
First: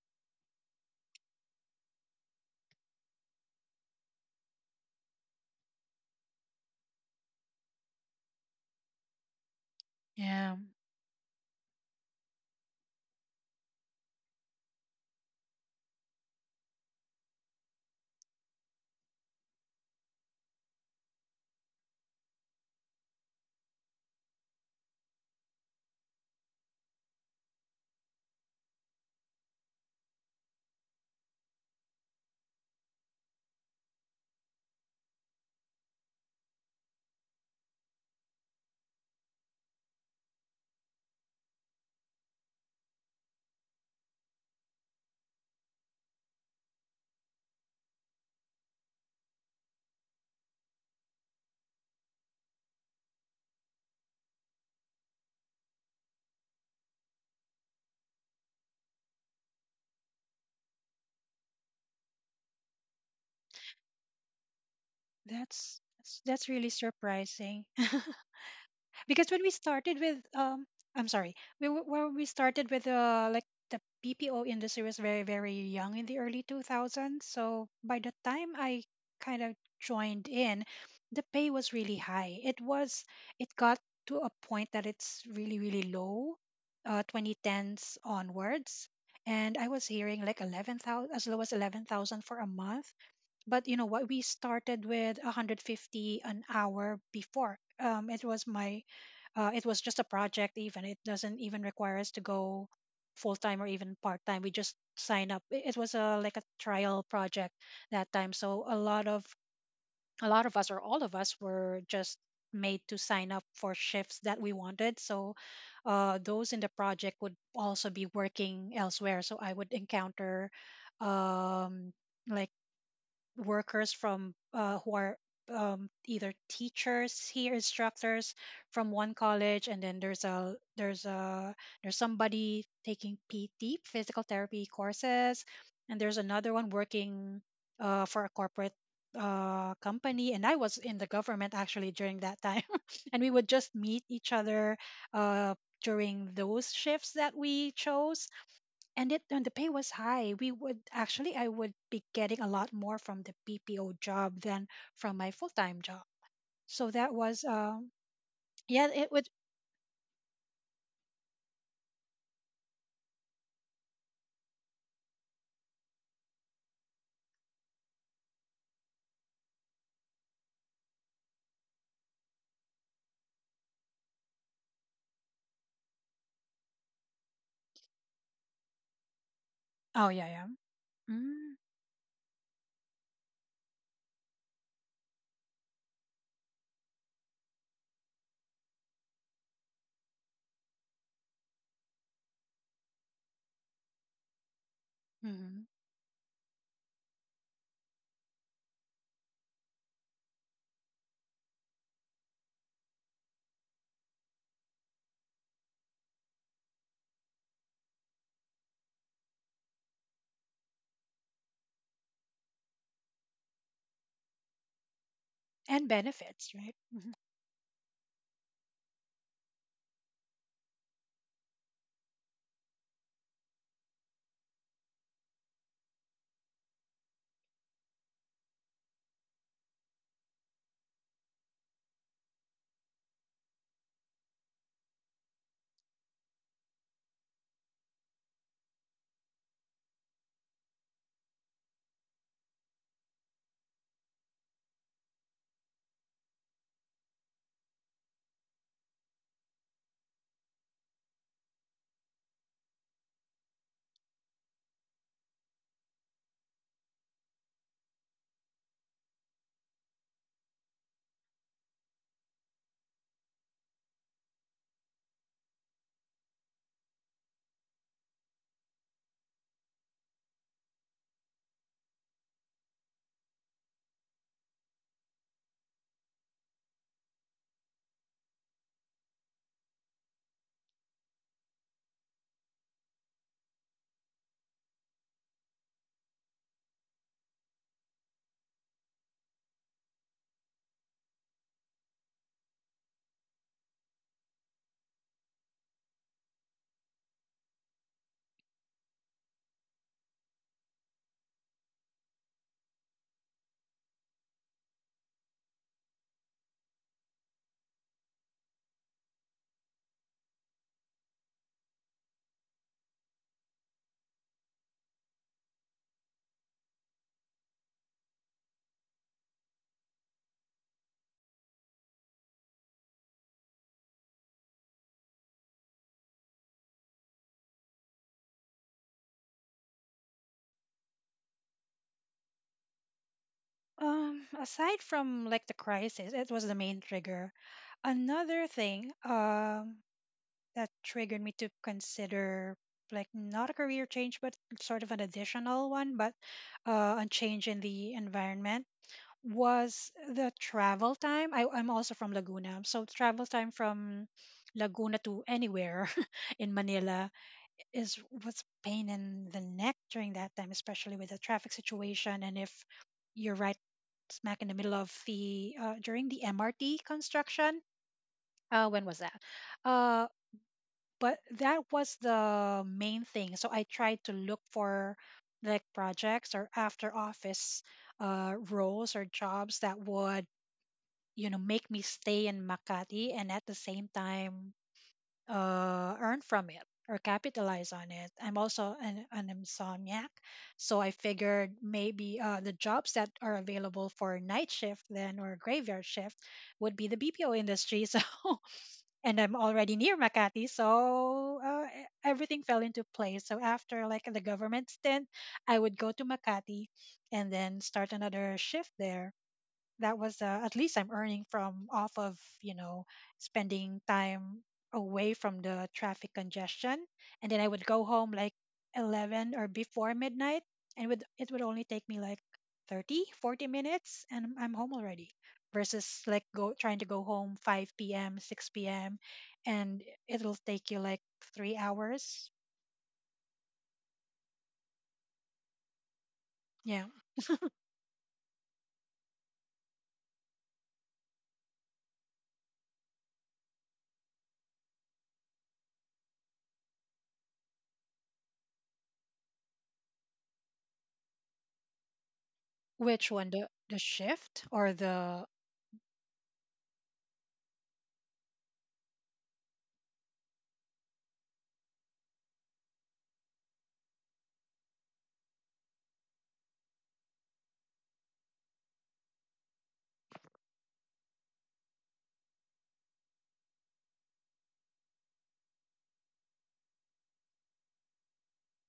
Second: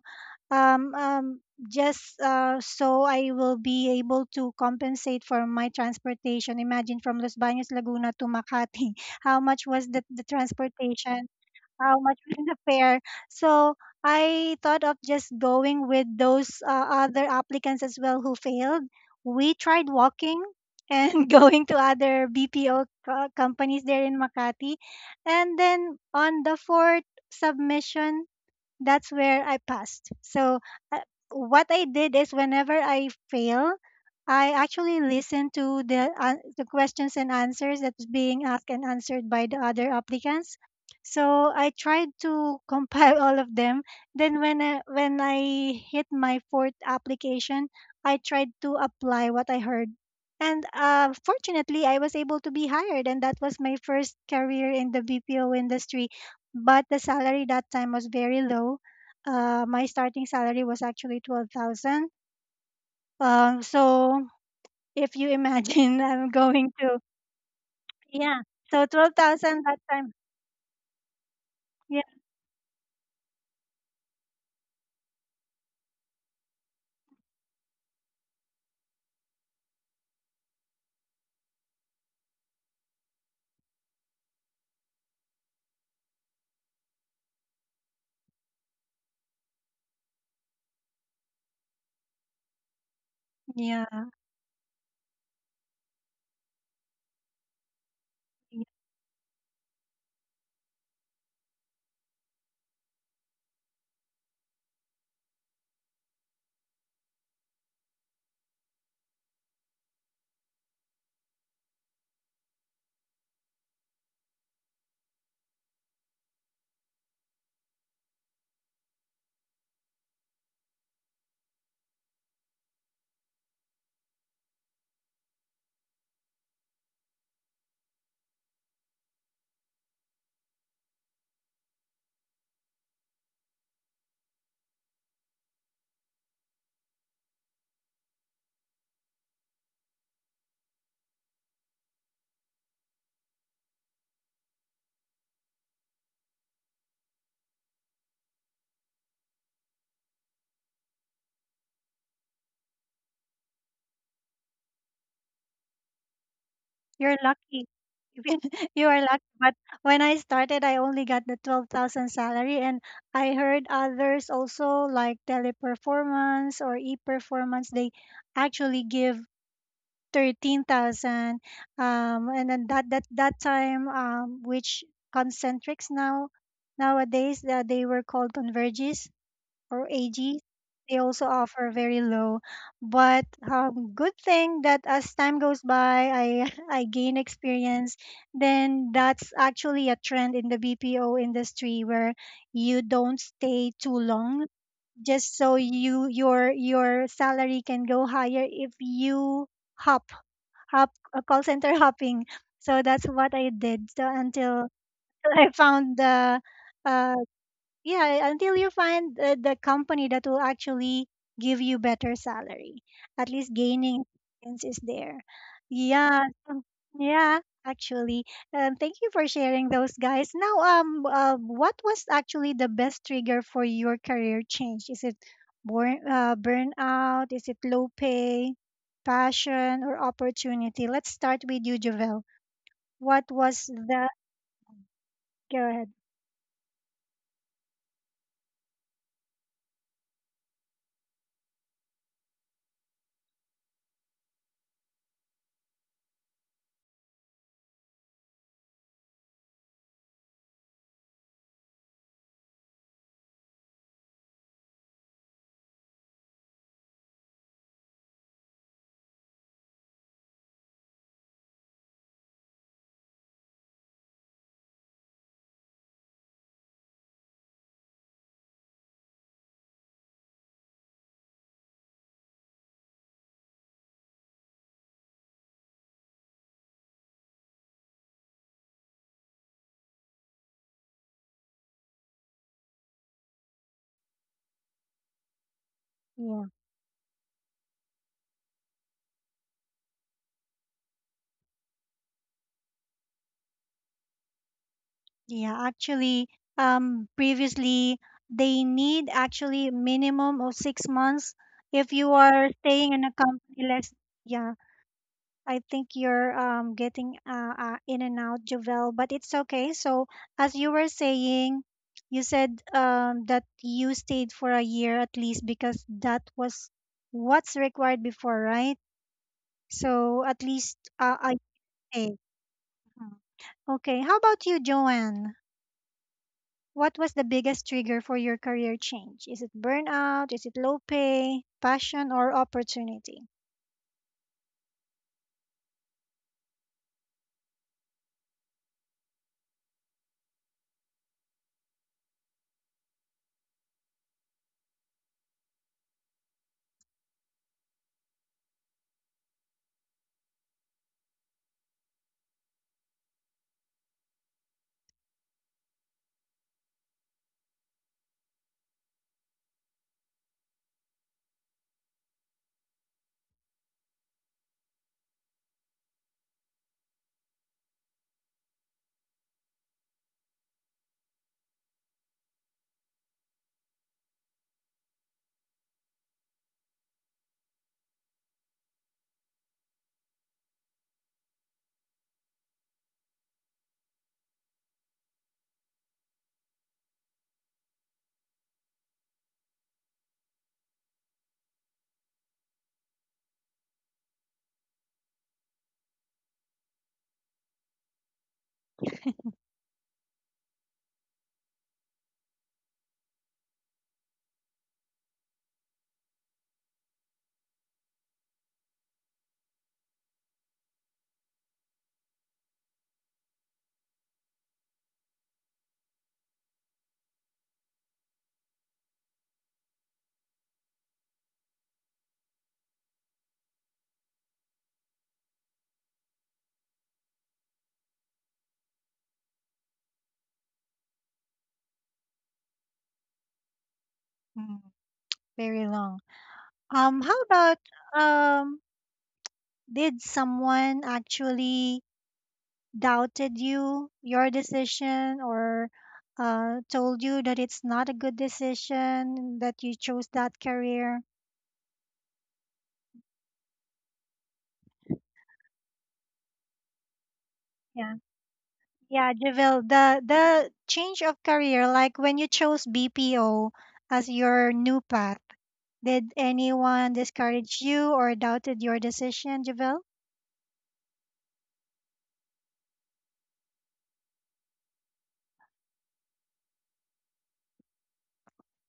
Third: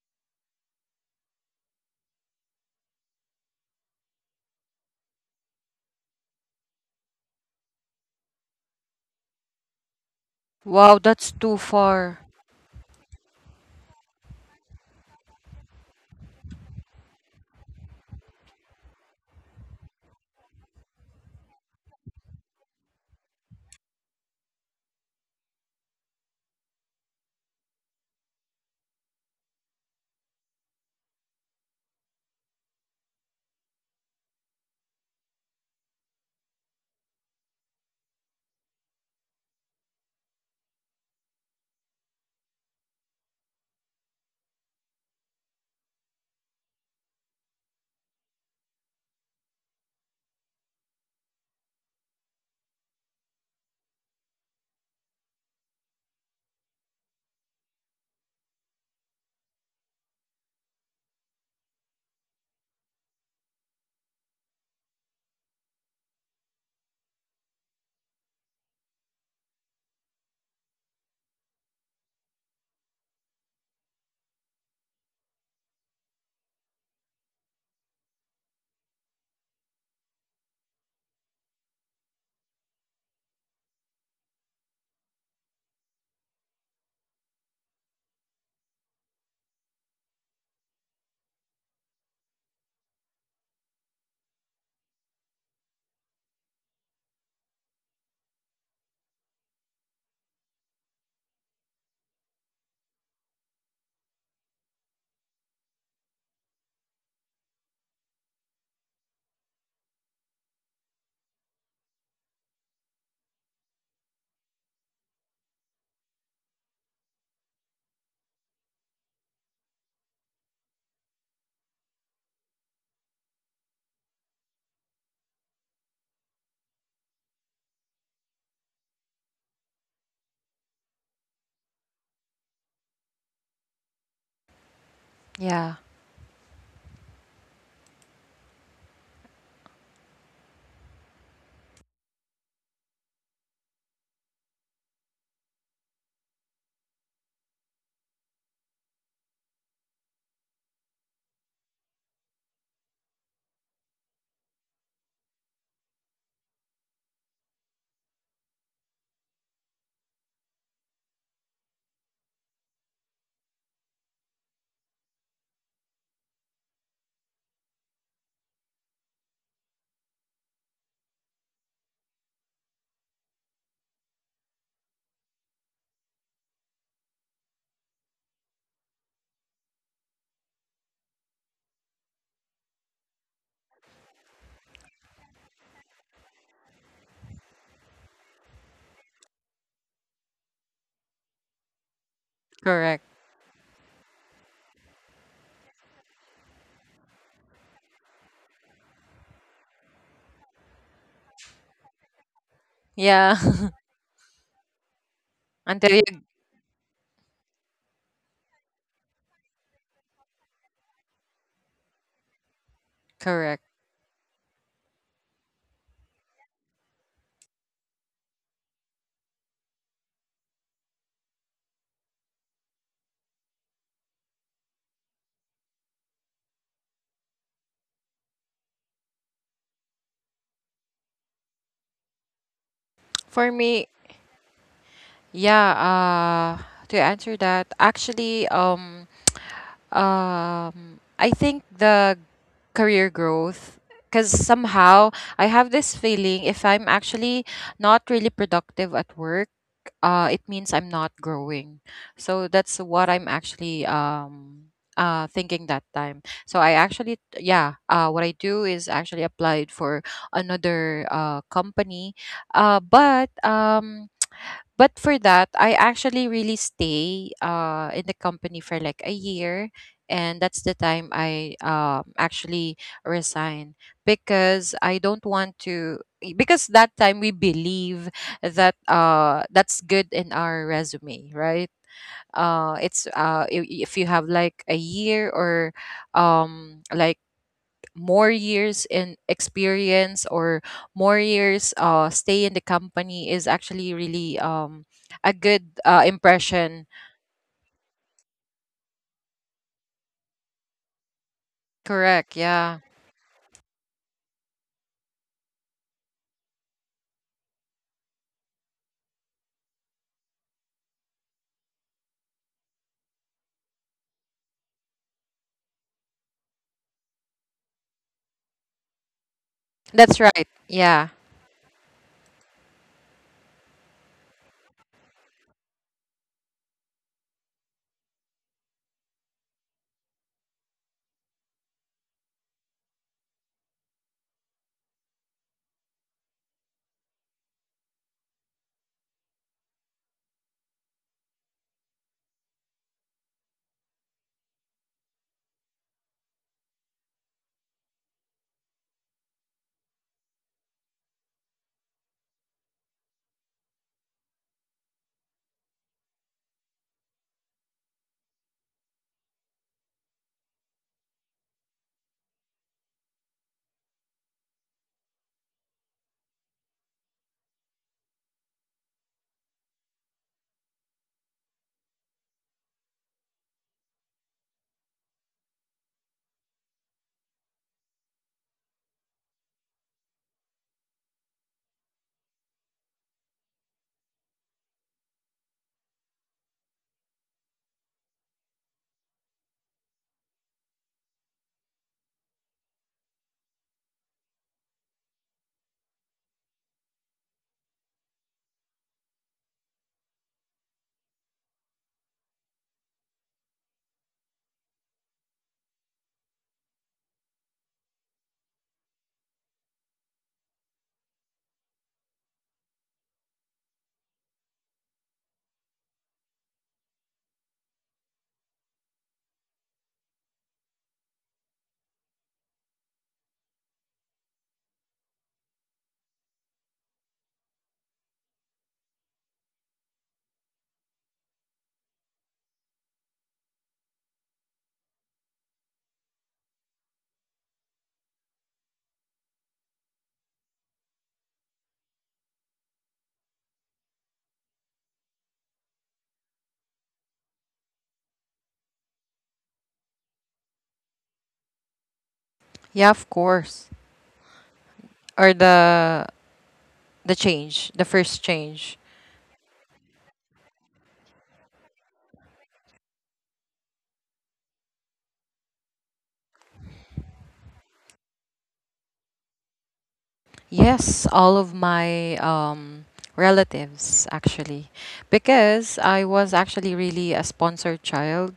[SPEAKER 1] um, um, just so I will be able to compensate for my transportation. Imagine from Los Baños, Laguna to Makati, how much was the
[SPEAKER 2] Yeah.
[SPEAKER 3] Wow,
[SPEAKER 1] transportation,
[SPEAKER 3] that's too
[SPEAKER 1] how much
[SPEAKER 3] far.
[SPEAKER 1] was the fare. So I thought of just going with those other applicants as well who failed. We tried walking and [LAUGHS] going to other companies there in Makati. And then on the fourth submission, that's where I passed. So uh, what I did is whenever I fail, I actually listen to the questions and answers that's being asked and answered by the other applicants. So I tried to [LAUGHS] compile all of them. Then when I hit my fourth application, I tried to apply what I heard. And fortunately, I was able to be hired, and that was my first career in the BPO industry. But the salary that time was very low. My starting salary was actually 12,000. So if you
[SPEAKER 2] That's
[SPEAKER 1] imagine [LAUGHS]
[SPEAKER 2] that's
[SPEAKER 1] I'm
[SPEAKER 2] that's really
[SPEAKER 1] going to,
[SPEAKER 2] surprising. [LAUGHS]
[SPEAKER 1] yeah, so
[SPEAKER 2] Because when we
[SPEAKER 1] 12,000 that
[SPEAKER 2] started
[SPEAKER 1] time.
[SPEAKER 2] with I'm sorry we, w-
[SPEAKER 1] Yeah,
[SPEAKER 2] when we started with like the PPO industry was very very young in the early 2000s, so by the time I kind of joined in the pay was really high. It was it got to a point that it's really really low 2010s onwards, and I was hearing like 11,000, as low as 11,000 for a month. But you know
[SPEAKER 1] yeah,
[SPEAKER 2] what? We started with 150 an hour before.
[SPEAKER 1] yeah.
[SPEAKER 2] It was just a project. Even it doesn't even require us to go full time or even part time. We just sign up. It was a like a trial project that time. So a lot of us or all of us were just made to sign up for shifts that we wanted. So those in the project would also be working elsewhere. So I would encounter um, like workers from who are either teachers here, instructors from one college, and then there's somebody taking PT physical therapy courses, and there's another
[SPEAKER 3] Yeah.
[SPEAKER 2] one working for a corporate company, and I was in the government actually during that time, [LAUGHS] and we would just meet each other uh, during those shifts that we chose. And it and the pay was high. We would actually, I would be getting a lot more from the bpo job than from my full-time job. So that
[SPEAKER 1] You're
[SPEAKER 2] was
[SPEAKER 1] lucky. [LAUGHS] If you, you
[SPEAKER 2] yeah
[SPEAKER 1] are
[SPEAKER 2] it would.
[SPEAKER 1] lucky. But when I started, I only got the 12,000 salary. And I heard others also like Teleperformance or e-performance. They actually give 13,000. Um and then that that that time, which concentrics now nowadays that they were called converges or
[SPEAKER 2] Oh yeah
[SPEAKER 1] AG,
[SPEAKER 2] yeah.
[SPEAKER 1] they also offer very low. But good thing that as time goes by, I [LAUGHS] I gain experience. Then that's actually a trend in the BPO industry where you don't stay too
[SPEAKER 3] Correct.
[SPEAKER 1] long just so
[SPEAKER 2] Mm-hmm.
[SPEAKER 1] you, your salary can go higher if you hop hop call center [LAUGHS] hopping. So that's what I did. So
[SPEAKER 3] Yeah.
[SPEAKER 1] until [LAUGHS] I found the
[SPEAKER 3] [LAUGHS] Until
[SPEAKER 1] uh,
[SPEAKER 3] you,
[SPEAKER 1] yeah, until you find the company that will actually give you better salary. At least gaining
[SPEAKER 3] correct.
[SPEAKER 1] experience is there.
[SPEAKER 2] And
[SPEAKER 1] Yeah,
[SPEAKER 2] benefits
[SPEAKER 1] so,
[SPEAKER 2] right. Hmm.
[SPEAKER 1] yeah. Actually, thank you for sharing those, guys. Now what was actually the best trigger for your career change? Is it born burnout? Is it low pay, passion, or opportunity? Let's start with you, Javel. What was
[SPEAKER 3] For
[SPEAKER 1] the,
[SPEAKER 3] me,
[SPEAKER 1] go ahead.
[SPEAKER 3] Yeah, to answer that, actually, I think the career growth, because somehow I have this feeling if I'm actually not really productive at work, it means I'm not growing. So that's what I'm actually thinking that time. So I actually, what I do is actually applied for another company, uh, but um but for that I actually really stay in the company for like a year, and that's the time I actually resign, because I don't want to because that time we believe that that's good in our resume, right? If you have like a year or
[SPEAKER 1] Yeah.
[SPEAKER 3] like more years in experience or more years stay in the company is actually really
[SPEAKER 1] Yeah,
[SPEAKER 3] a good
[SPEAKER 1] actually,
[SPEAKER 3] impression.
[SPEAKER 1] previously they need actually minimum of six months. If you are staying in
[SPEAKER 3] Correct,
[SPEAKER 1] a
[SPEAKER 3] yeah.
[SPEAKER 1] company less, yeah, I think you're getting in and out, Jovel, but it's okay. So as you were saying, you said that you stayed for a year at least because that was what's required before, right? So at least
[SPEAKER 3] That's
[SPEAKER 1] I
[SPEAKER 3] right, yeah.
[SPEAKER 1] stay. Mhm. Okay, how about you, Joanne? What was the biggest trigger for your career change? Is it burnout? Is it low pay, passion, or opportunity?
[SPEAKER 2] Aside from like the crisis, it was the main trigger. Another thing that triggered me to consider like not a career change but sort of an additional one, but a change in the environment was the travel time. I'm also from Laguna. So travel time from Laguna to anywhere [LAUGHS] in Manila is what's pain in the neck during that time, especially with the traffic situation. And if you're right smack in the middle of the during the MRT construction, when was that? Uh, but that was the main thing. So I tried to look for like projects or after office roles or jobs that would you know make me stay in Makati, and at the same time earn from it or capitalize on it. I'm also an insomniac, so I figured maybe the jobs that are available for night shift then or graveyard shift would be the BPO industry. So [LAUGHS] and I'm already near Makati, so everything fell into place. So after like the government stint, I would go to Makati and then start another shift there. That was at least I'm earning from off of you know spending time away from the traffic congestion, and then I would go home like 11 or before midnight, and would it would only take me like 30, 40 minutes, and I'm home already. Versus like go trying to go home 5 p.m., 6 p.m., and it'll take you like 3 hours.
[SPEAKER 1] Hmm, very long.
[SPEAKER 2] Yeah,
[SPEAKER 1] How about um, did someone actually doubted you, your decision, or told you that it's not a good decision that you chose that career?
[SPEAKER 3] Yeah,
[SPEAKER 2] which
[SPEAKER 3] of
[SPEAKER 2] one, the
[SPEAKER 3] course.
[SPEAKER 2] shift or the?
[SPEAKER 3] Or the change,
[SPEAKER 1] Yeah.
[SPEAKER 3] the first change.
[SPEAKER 1] Yeah, Javil, the change of career, like when you chose BPO as your new path, did anyone discourage you or doubted your decision, Javil?
[SPEAKER 3] Yes, all of my relatives, actually, because I was actually really a sponsor child,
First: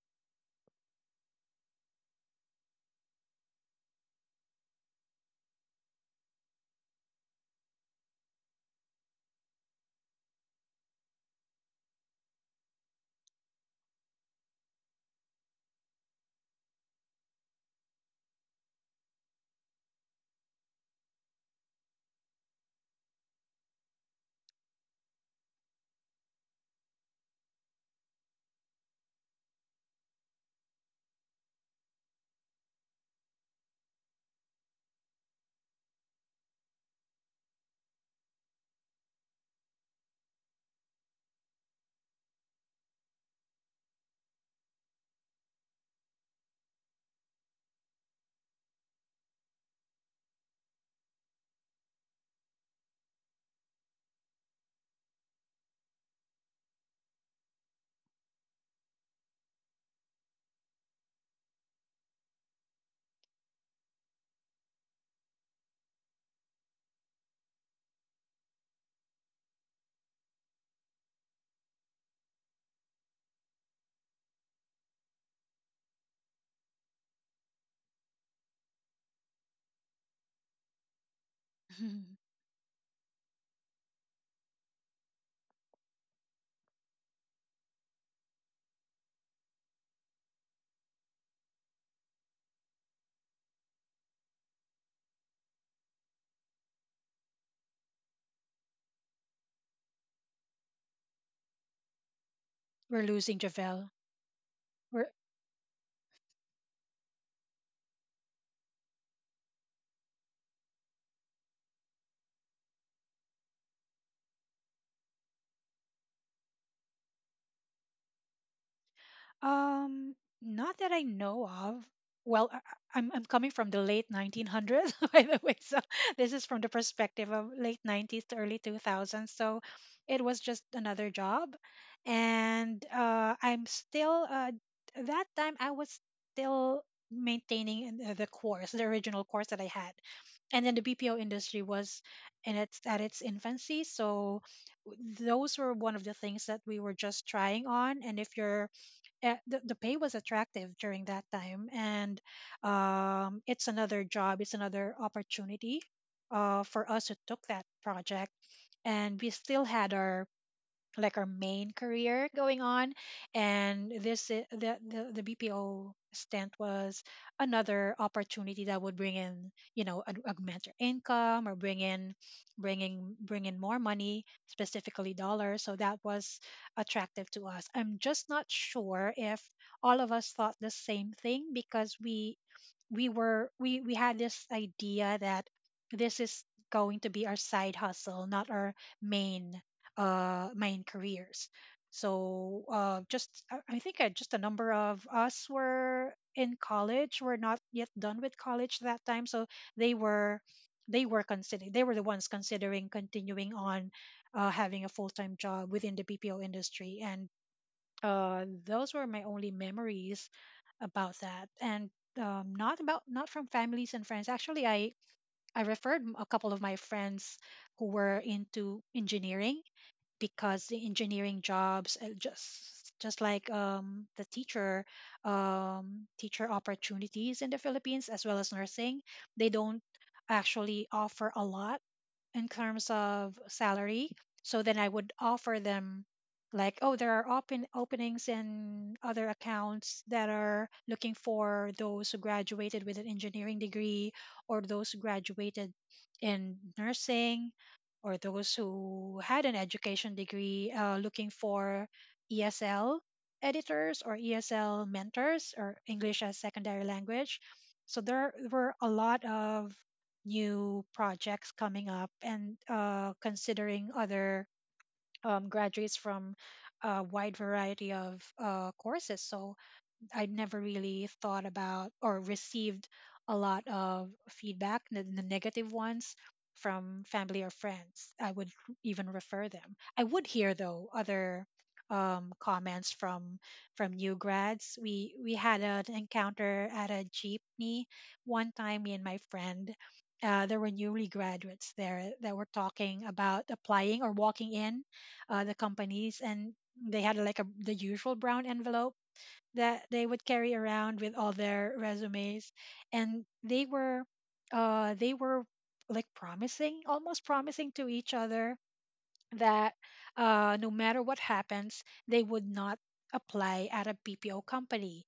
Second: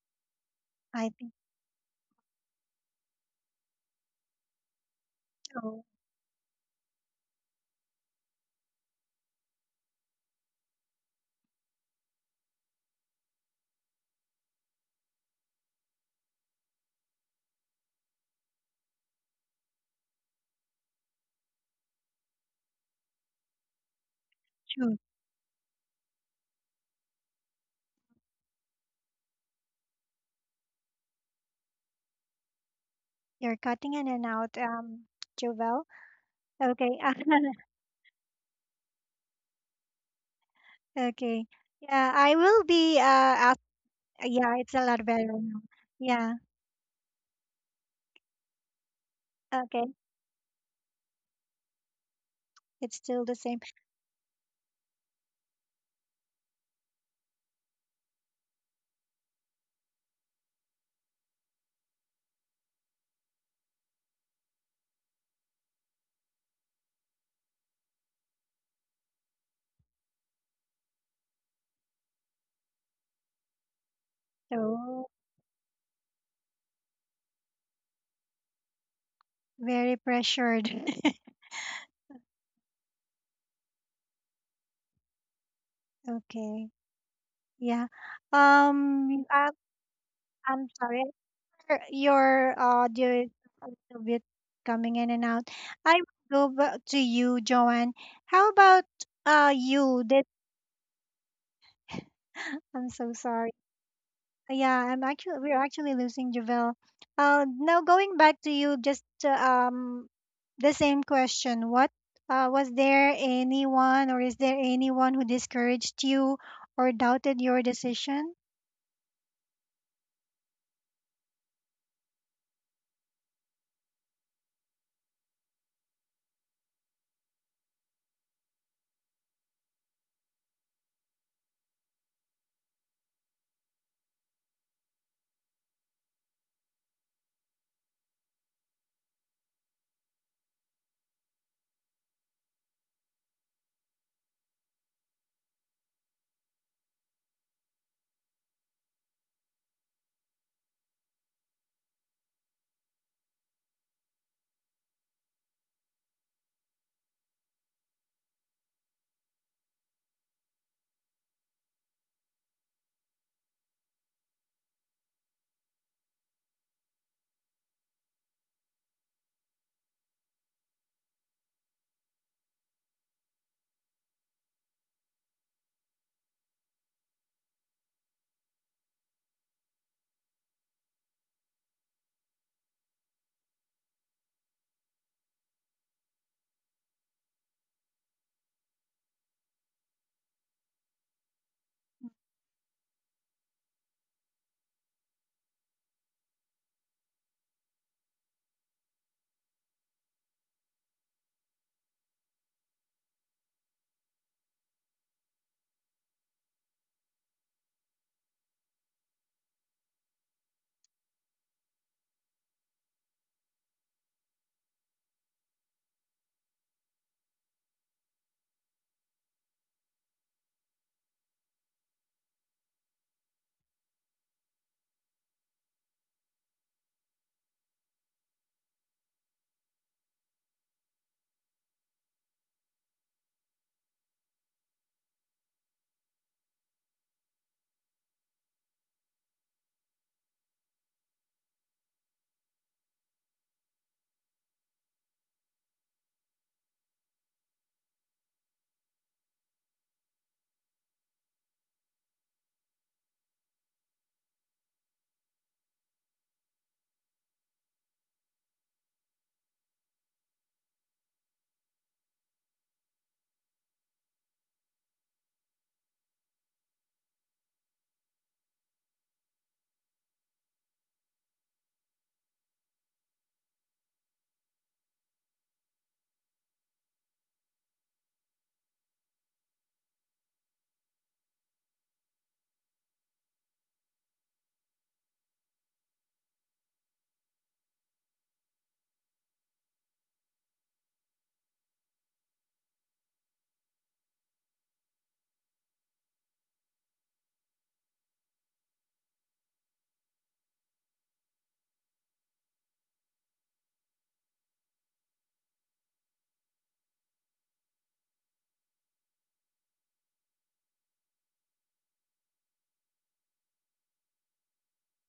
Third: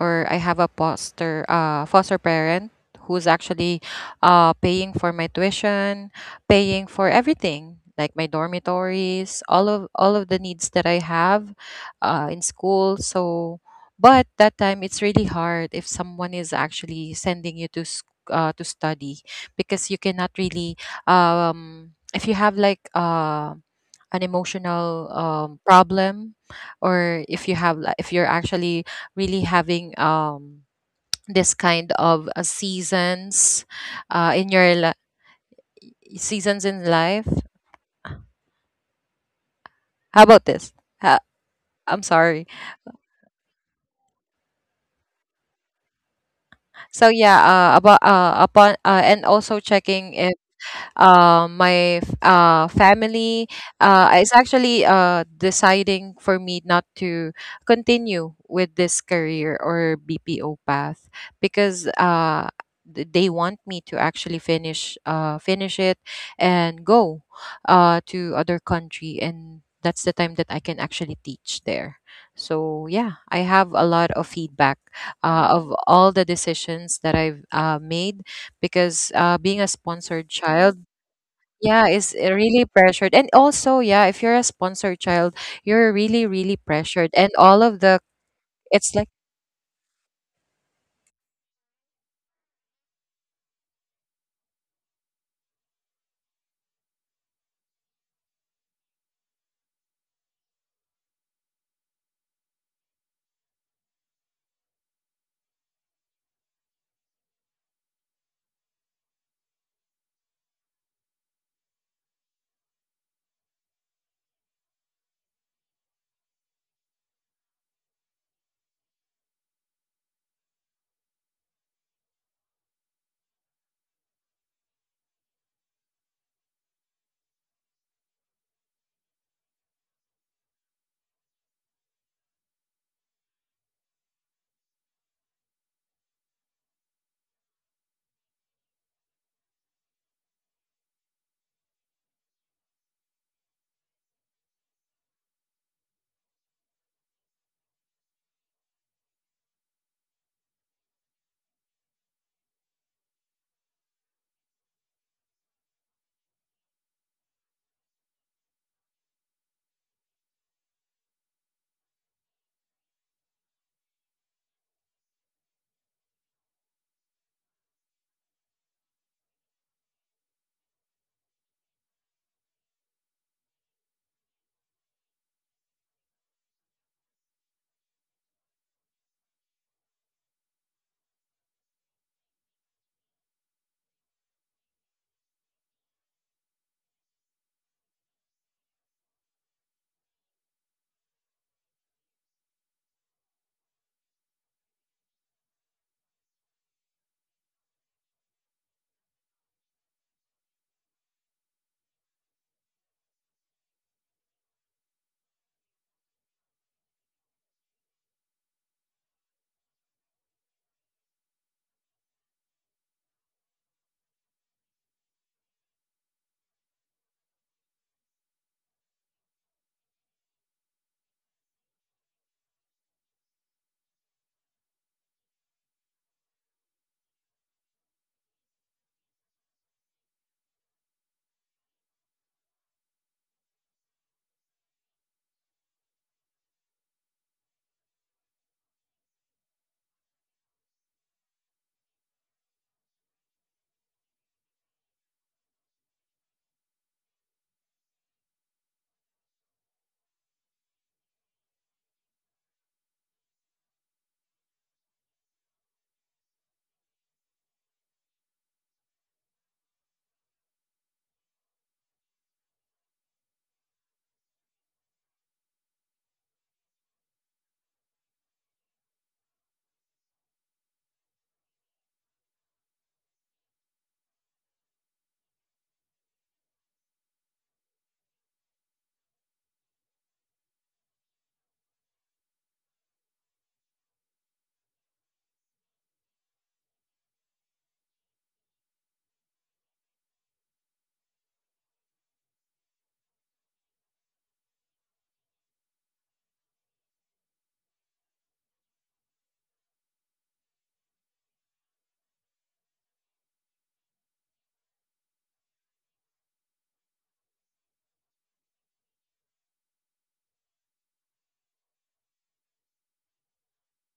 [SPEAKER 3] or I have a
[SPEAKER 1] I think
[SPEAKER 3] foster foster parent who's actually paying for my
[SPEAKER 1] so.
[SPEAKER 3] tuition, paying for everything, like my dormitories, all of the needs that I have in school. So, but that time it's really hard if someone is actually sending you to to study, because you cannot really if you have
[SPEAKER 1] True.
[SPEAKER 3] like an emotional problem, or if you have if you're actually really having
[SPEAKER 1] You're cutting in and out,
[SPEAKER 3] this kind of
[SPEAKER 1] Javil.
[SPEAKER 3] seasons
[SPEAKER 1] Okay. [LAUGHS]
[SPEAKER 3] uh in your li- seasons in life.
[SPEAKER 1] Okay. Yeah, I will be
[SPEAKER 3] How about
[SPEAKER 1] ask,
[SPEAKER 3] this? Ha-
[SPEAKER 1] yeah, it's a
[SPEAKER 3] i'm
[SPEAKER 1] lot better
[SPEAKER 3] sorry
[SPEAKER 1] now. Yeah,
[SPEAKER 3] So
[SPEAKER 1] okay.
[SPEAKER 3] yeah, about upon and also checking if
[SPEAKER 1] It's still the same.
[SPEAKER 3] my family is actually deciding for me not to continue with this career or BPO path, because they want me to actually finish it and go to other country, and that's the time that I can actually teach there. So yeah,
[SPEAKER 1] So
[SPEAKER 3] I have a lot of feedback of all the decisions that I've made
[SPEAKER 1] very
[SPEAKER 3] because being a
[SPEAKER 1] pressured.
[SPEAKER 3] sponsored
[SPEAKER 1] [LAUGHS]
[SPEAKER 3] child, yeah, it's
[SPEAKER 2] [LAUGHS]
[SPEAKER 3] really pressured. And also, yeah, if you're a sponsor child, you're really,
[SPEAKER 1] Okay.
[SPEAKER 3] really pressured. And all
[SPEAKER 1] Yeah.
[SPEAKER 3] of the, it's like,
[SPEAKER 1] Um, I, I'm sorry. Your audio is a little bit coming in and out. I will go back to you, Joanne. How about you? Did, [GASPS] [LAUGHS] I'm
[SPEAKER 2] We're
[SPEAKER 1] so
[SPEAKER 2] losing
[SPEAKER 1] sorry.
[SPEAKER 2] Javel.
[SPEAKER 1] Yeah, I'm
[SPEAKER 2] We're
[SPEAKER 1] actually we're actually losing Javel. Now going back to you, just um the same question. What was there anyone, or is there anyone who discouraged you or doubted your decision?
[SPEAKER 2] Um, not that I know of. Well, I'm coming from the late 1900s, [LAUGHS] by the way, so this is from the perspective of late 90s to early 2000s. So it was just another job, and I'm still that time I was still maintaining the course, the original course that I had, and then the BPO industry was in its at its infancy, so those were one of the things that we were just trying on, and if you're the pay was attractive during that time, and it's another job, it's another opportunity for us who took that project, and we still had our like our main career going on. And this I- the bpo stint was another opportunity that would bring in you know augment your income, or bring in more money, specifically dollars. So that was attractive to us. I'm just not sure if all of us thought the same thing, because we were we had this idea that this is going to be our side hustle, not our main mine careers. So just I think just a number of us were in college. We're not yet done with college that time, so they were they were considering, they were the ones considering continuing on having a full time job within the BPO industry, and those were my only memories about that. And not about, not from families and friends. Actually, I referred a couple of my friends who were into engineering, because the engineering jobs just like the teacher teacher opportunities in the Philippines, as well as nursing, they don't actually offer a lot in terms of salary. So then I would offer them like, oh, there are openings in other accounts that are looking for those who graduated with an engineering degree, or those who graduated in nursing, or those who had an education degree looking for ESL editors or ESL mentors or English as secondary language. So there were a lot of new projects coming up and considering other graduates from a wide variety of courses. So I'd never really thought about or received a lot of feedback, the negative ones, from family or friends. I would even refer them. I would hear though other comments from new grads. We had an encounter at a jeepney one time. Me and my friend. There were newly graduates there that were talking about applying or walking in, the companies, and they had like a the usual brown envelope that they would carry around with all their resumes, and they were uh they were like promising, almost promising to each other that, no matter what happens, they would not apply at a BPO company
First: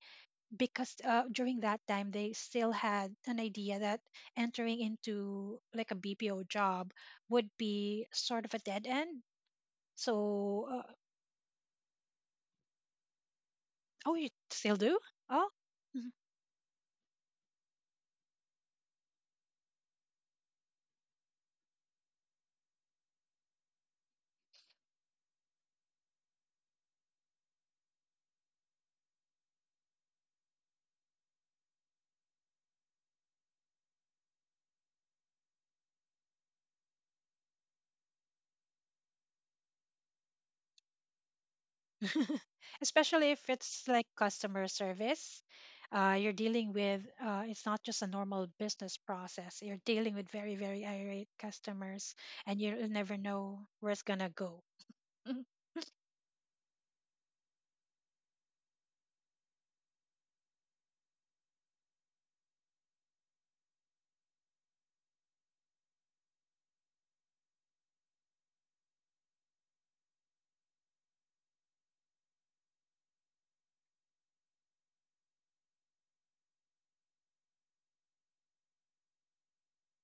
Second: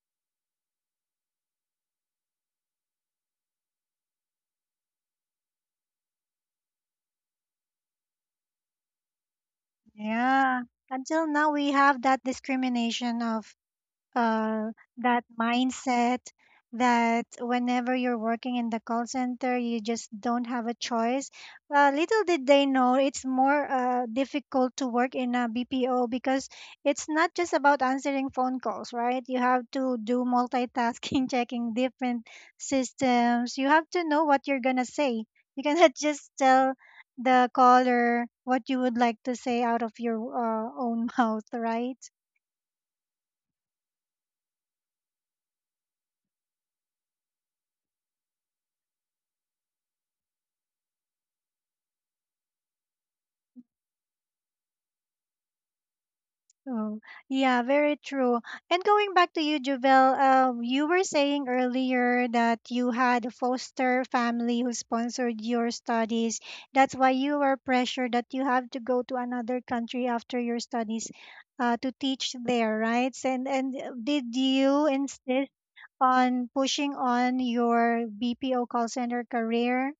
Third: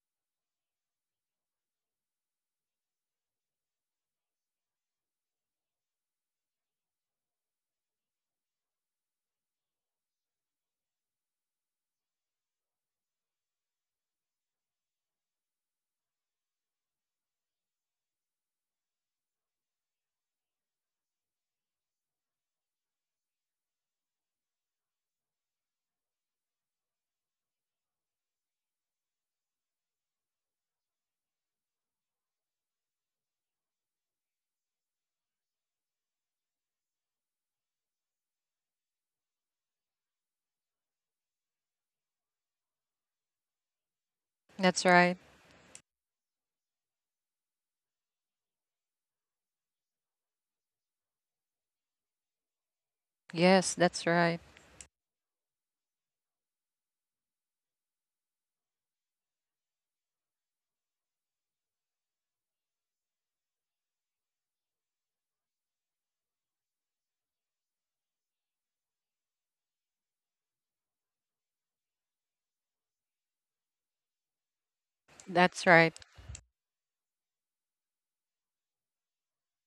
[SPEAKER 2] because, during that time they still had an idea that entering into like a BPO job would be sort of a dead end,
[SPEAKER 1] Yeah.
[SPEAKER 2] so
[SPEAKER 1] Until now, we have that discrimination of
[SPEAKER 2] oh, you
[SPEAKER 1] uh,
[SPEAKER 2] still do.
[SPEAKER 1] that
[SPEAKER 2] Oh.
[SPEAKER 1] mindset that whenever you're working in the call center, you just don't have a choice. Little did they know it's more difficult to work in a BPO because it's not just about answering phone calls, right? You have to do multitasking, [LAUGHS] checking different systems. You have to know what you're going to say. You cannot [LAUGHS] just tell the caller what you would like to say out of your own [LAUGHS] mouth, right?
[SPEAKER 2] [LAUGHS] Especially if it's like customer
[SPEAKER 3] that's right.
[SPEAKER 2] service, you're dealing with, it's not just a normal business process. You're dealing with very, very irate customers, and you'll never know where
[SPEAKER 3] Yes,
[SPEAKER 2] it's going to
[SPEAKER 3] that's
[SPEAKER 2] go.
[SPEAKER 3] right.
[SPEAKER 2] [LAUGHS]
[SPEAKER 1] Oh, yeah, very true. And going back to you, Juvel, you were saying earlier that you had a foster family who sponsored your studies. That's why you were pressured that you have to go to another country after your studies, to teach there, right? And did you insist
[SPEAKER 3] That's right.
[SPEAKER 1] on pushing on your BPO call center career?